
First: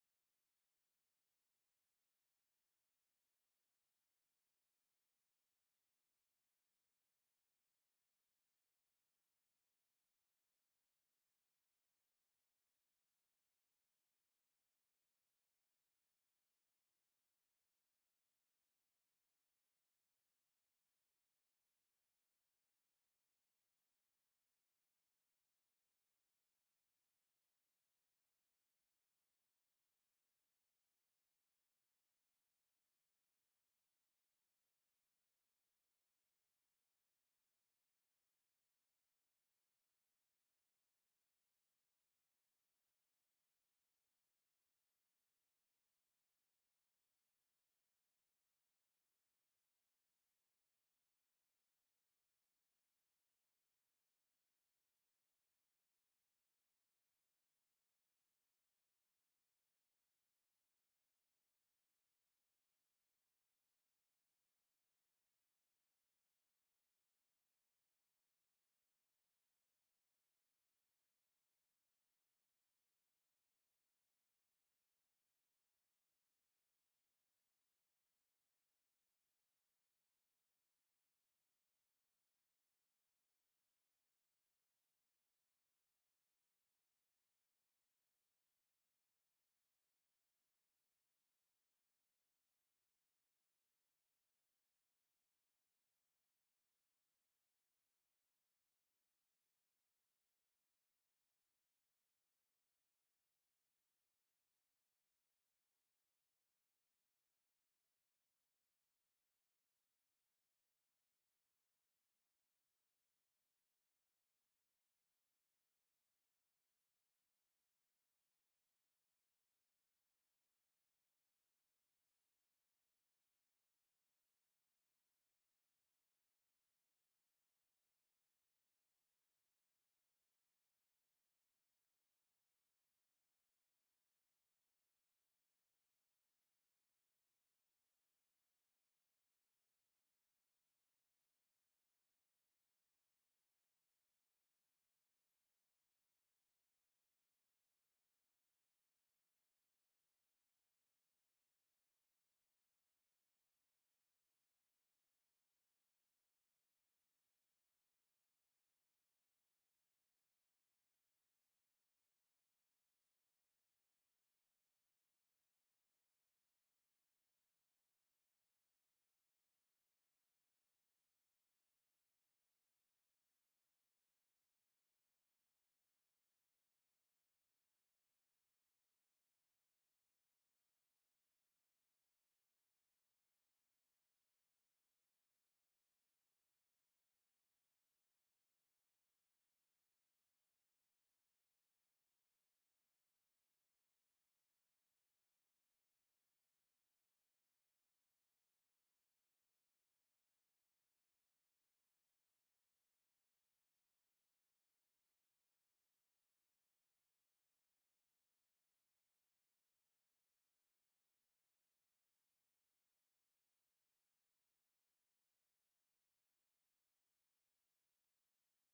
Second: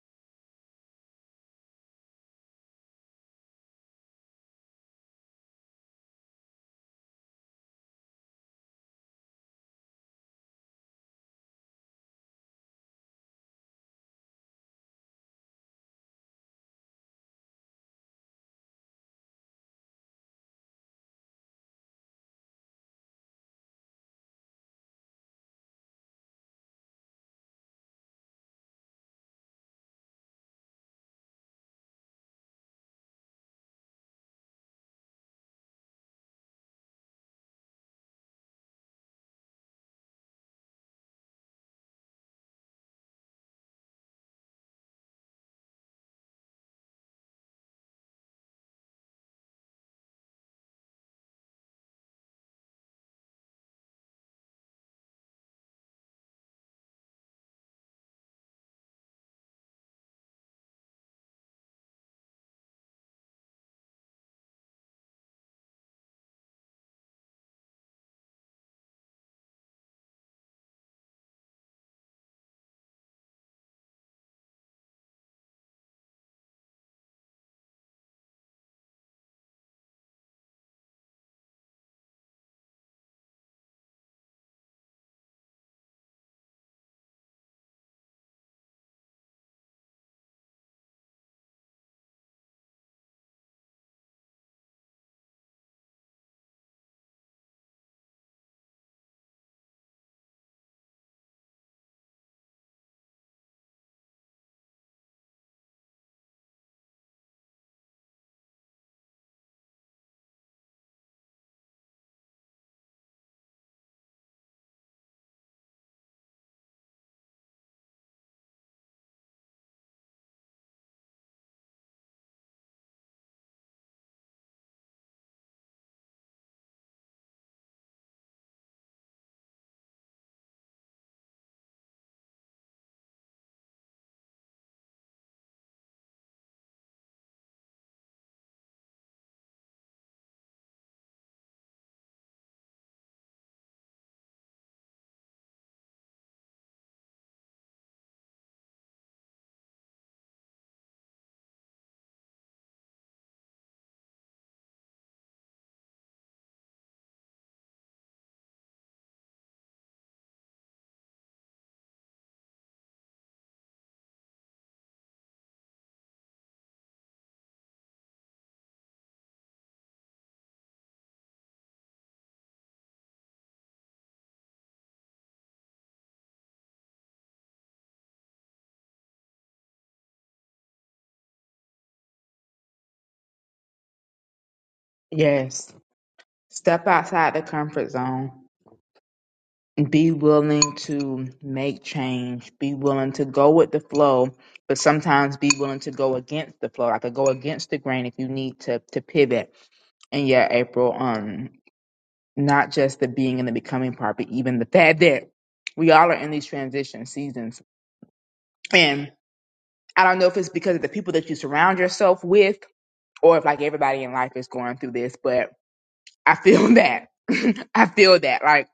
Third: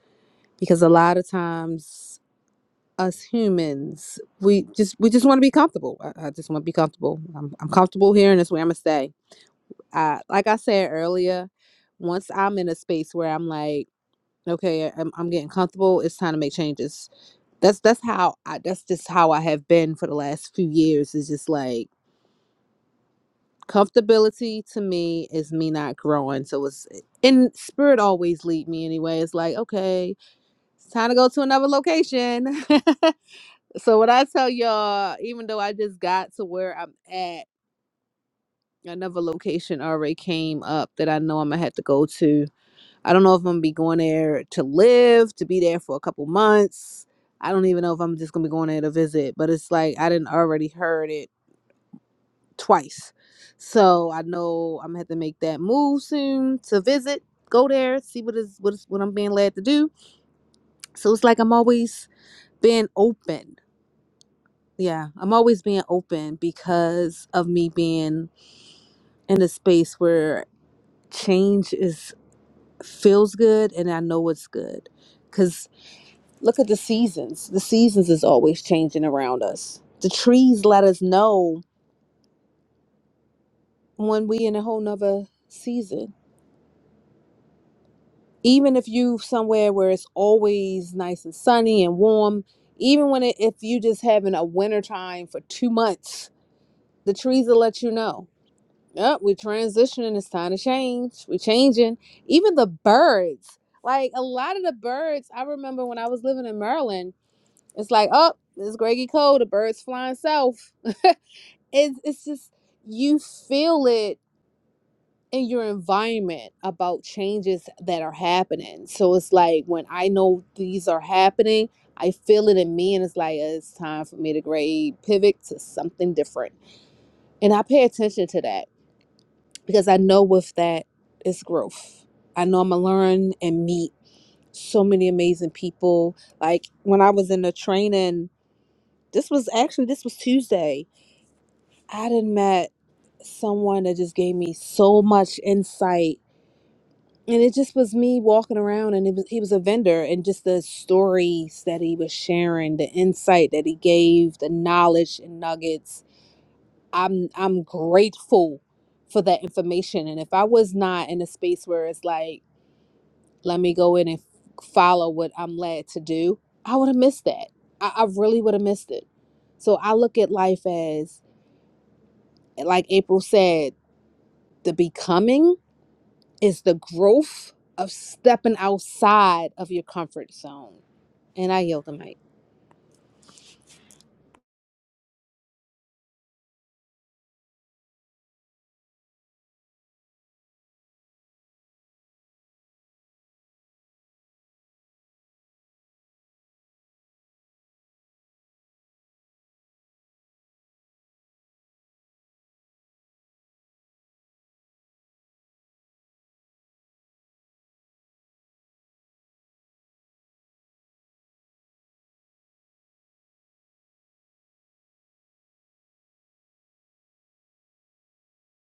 [SPEAKER 2] because a lot of times us humans, we just we just want to be comfortable. I, I just want to be comfortable. I'm, I'm comfortable here, and that's where I'm gonna stay. I, like I said earlier, once I'm in a space where I'm like, okay, I'm, I'm getting comfortable. It's time to make changes. That's that's how I. That's just how I have been for the last few years. It's just like comfortability to me is me not growing. So it's in spirit always lead me anyway. It's like, okay, it's time to go to another location. so what I tell y'all, even though I just got to where I'm at, another location already came up that I know I'm gonna have to go to. I don't know if I'm gonna be going there to live, to be there for a couple months. I don't even know if I'm just gonna be going there to visit, but it's like I didn't already heard it twice. So I know I'm gonna have to make that move soon to visit, go there, see what is what is what I'm being led to do. So it's like I'm always being open. Yeah, I'm always being open because of me being in a space where change is feels good and I know it's good. Cause look at the seasons. The seasons is always changing around us. The trees let us know when we in a whole nother season even if you somewhere where it's always nice and sunny and warm even when it, if you just having a winter time for two months the trees will let you know yep we're transitioning it's time to change we're changing even the birds like a lot of the birds i remember when i was living in maryland it's like oh it's greggy cold the birds flying south it's, it's just you feel it in your environment about changes that are happening. So it's like when I know these are happening, I feel it in me, and it's like "Uh, it's time for me to grade pivot to something different. And I pay attention to that because I know with that it's growth. I know I'm gonna learn and meet so many amazing people. Like when I was in the training, this was actually this was Tuesday. I did met someone that just gave me so much insight and it just was me walking around and it was he was a vendor and just the stories that he was sharing the insight that he gave the knowledge and nuggets i'm i'm grateful for that information and if i was not in a space where it's like let me go in and follow what i'm led to do i would have missed that i, I really would have missed it so i look at life as like april said the becoming is the growth of stepping outside of your comfort zone And I yield the mic.
[SPEAKER 1] Yes. Step outside the comfort zone. Be willing to make change. Be willing to go with the flow, but sometimes be willing to go against the flow. I could go against the grain if you need to to pivot. And yeah, April. Um, not just the being and the becoming part, but even the fact that we all are in these transition seasons. And I don't know if it's because of the people that you surround yourself with or if like everybody in life is going through this, but I feel that. I feel that. Like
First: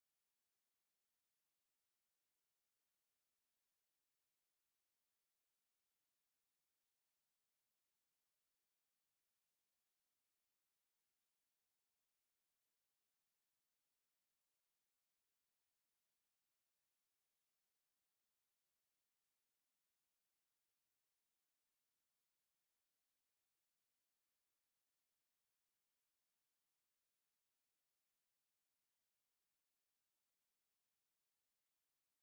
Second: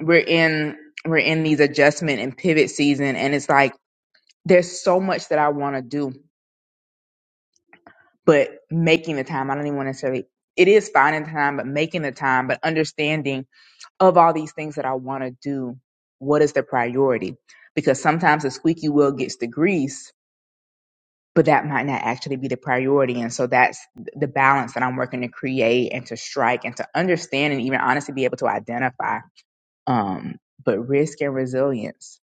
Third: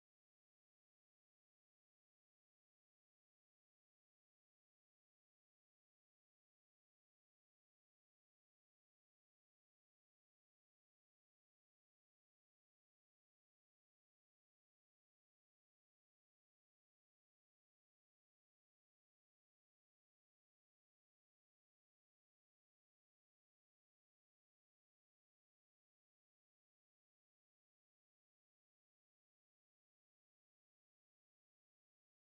[SPEAKER 1] we're in we're in these adjustment and pivot season and it's like there's so much that I want to do, but making the time, I don't even want to necessarily it is finding time, but making the time, but understanding of all these things that I want to do, what is the priority? Because sometimes the squeaky wheel gets the grease, but that might not actually be the priority. And so that's the balance that I'm working to create and to strike and to understand and even honestly be able to identify. Um, but risk and resilience,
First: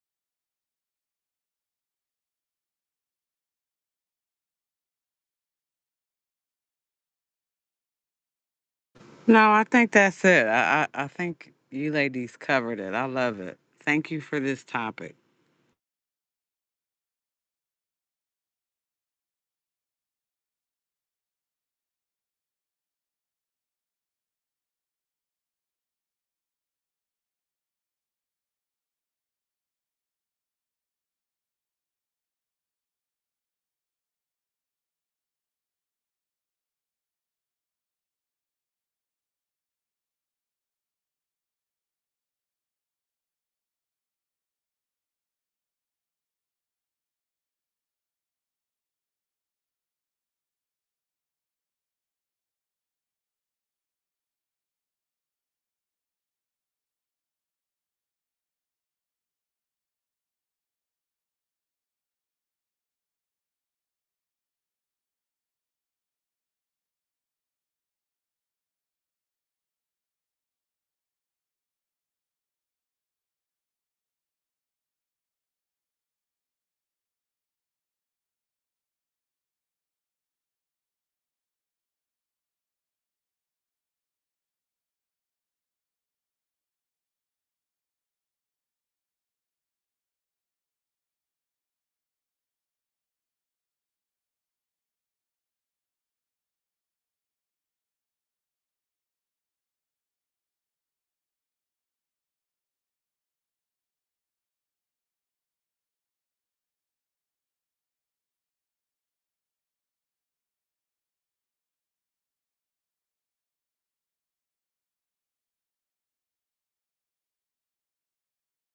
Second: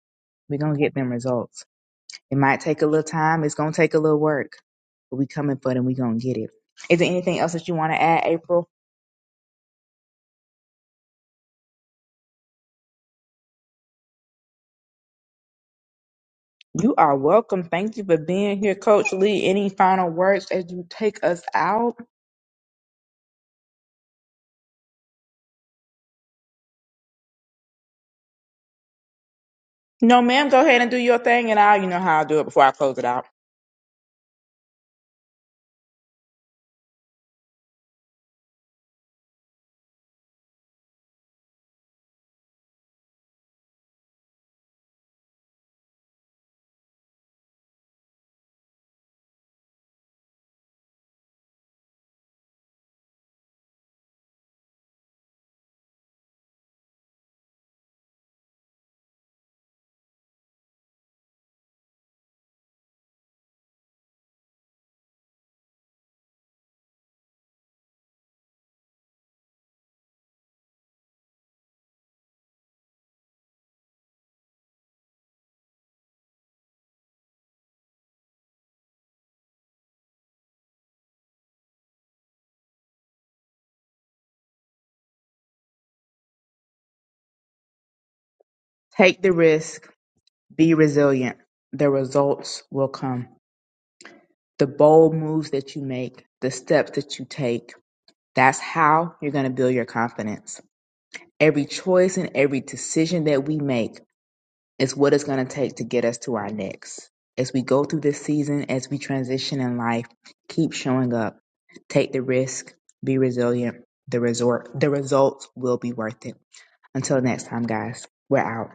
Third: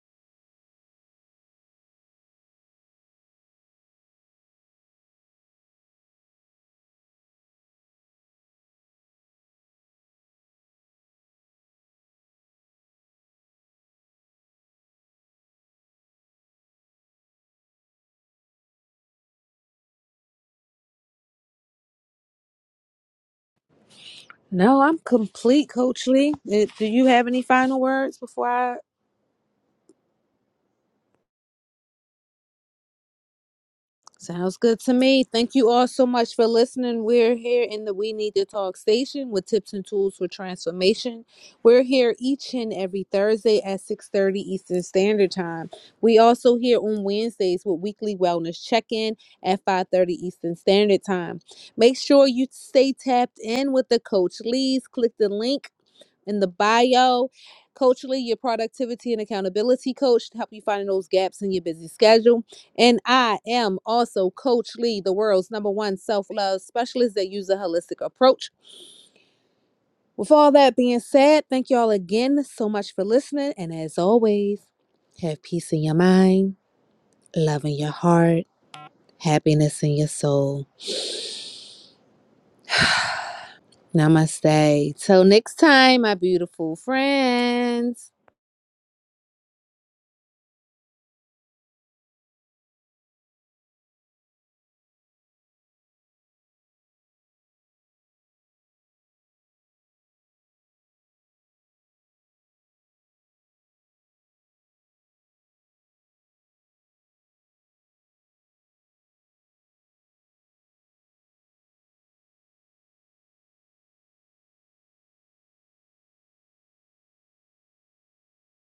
[SPEAKER 1] we're going to get them results. It might take a little time. It's going to take a little work, but we coming for it and we going to get it. Is there anything else that you want to add, April?
[SPEAKER 3] No, I think that's it. I, I, I think you ladies covered it. I love it. Thank you for this topic.
[SPEAKER 1] You are welcome. Thank you for being here, Coach Lee. Any final words as you take us out?
[SPEAKER 2] No, I'm complete, Coach Lee. Uh, Do you have any final words before I?
[SPEAKER 1] No, ma'am. Go ahead and do your thing, and I'll, you know how I do it before I close it out.
[SPEAKER 2] Sounds good to me. Thank you all so much for listening. We're here in the We Need to Talk station with tips and tools for transformation. We're here each and every Thursday at 6:30 Eastern Standard Time. We also here on Wednesdays with weekly wellness check-in at 5:30 Eastern Standard Time. Make sure you stay tapped in with the Coach Lee's. Click the link in the bio. Coachly, your productivity and accountability coach to help you find those gaps in your busy schedule. And I am also Coach Lee, the world's number one self love specialist that uses a holistic approach. With all that being said, thank you all again so much for listening. And as always, have peace in your mind, love in your heart, happiness in your soul. Namaste. Till next time, my beautiful friends.
[SPEAKER 1] Take the risk. Be resilient. The results will come. The bold moves that you make, the steps that you take, that's how you're going to build your confidence. Every choice and every decision that we make It's what it's going to take to get us to our next. As we go through this season, as we transition in life, keep showing up, take the risk, be resilient. The resort, the results will be worth it. Until next time, guys, we're out.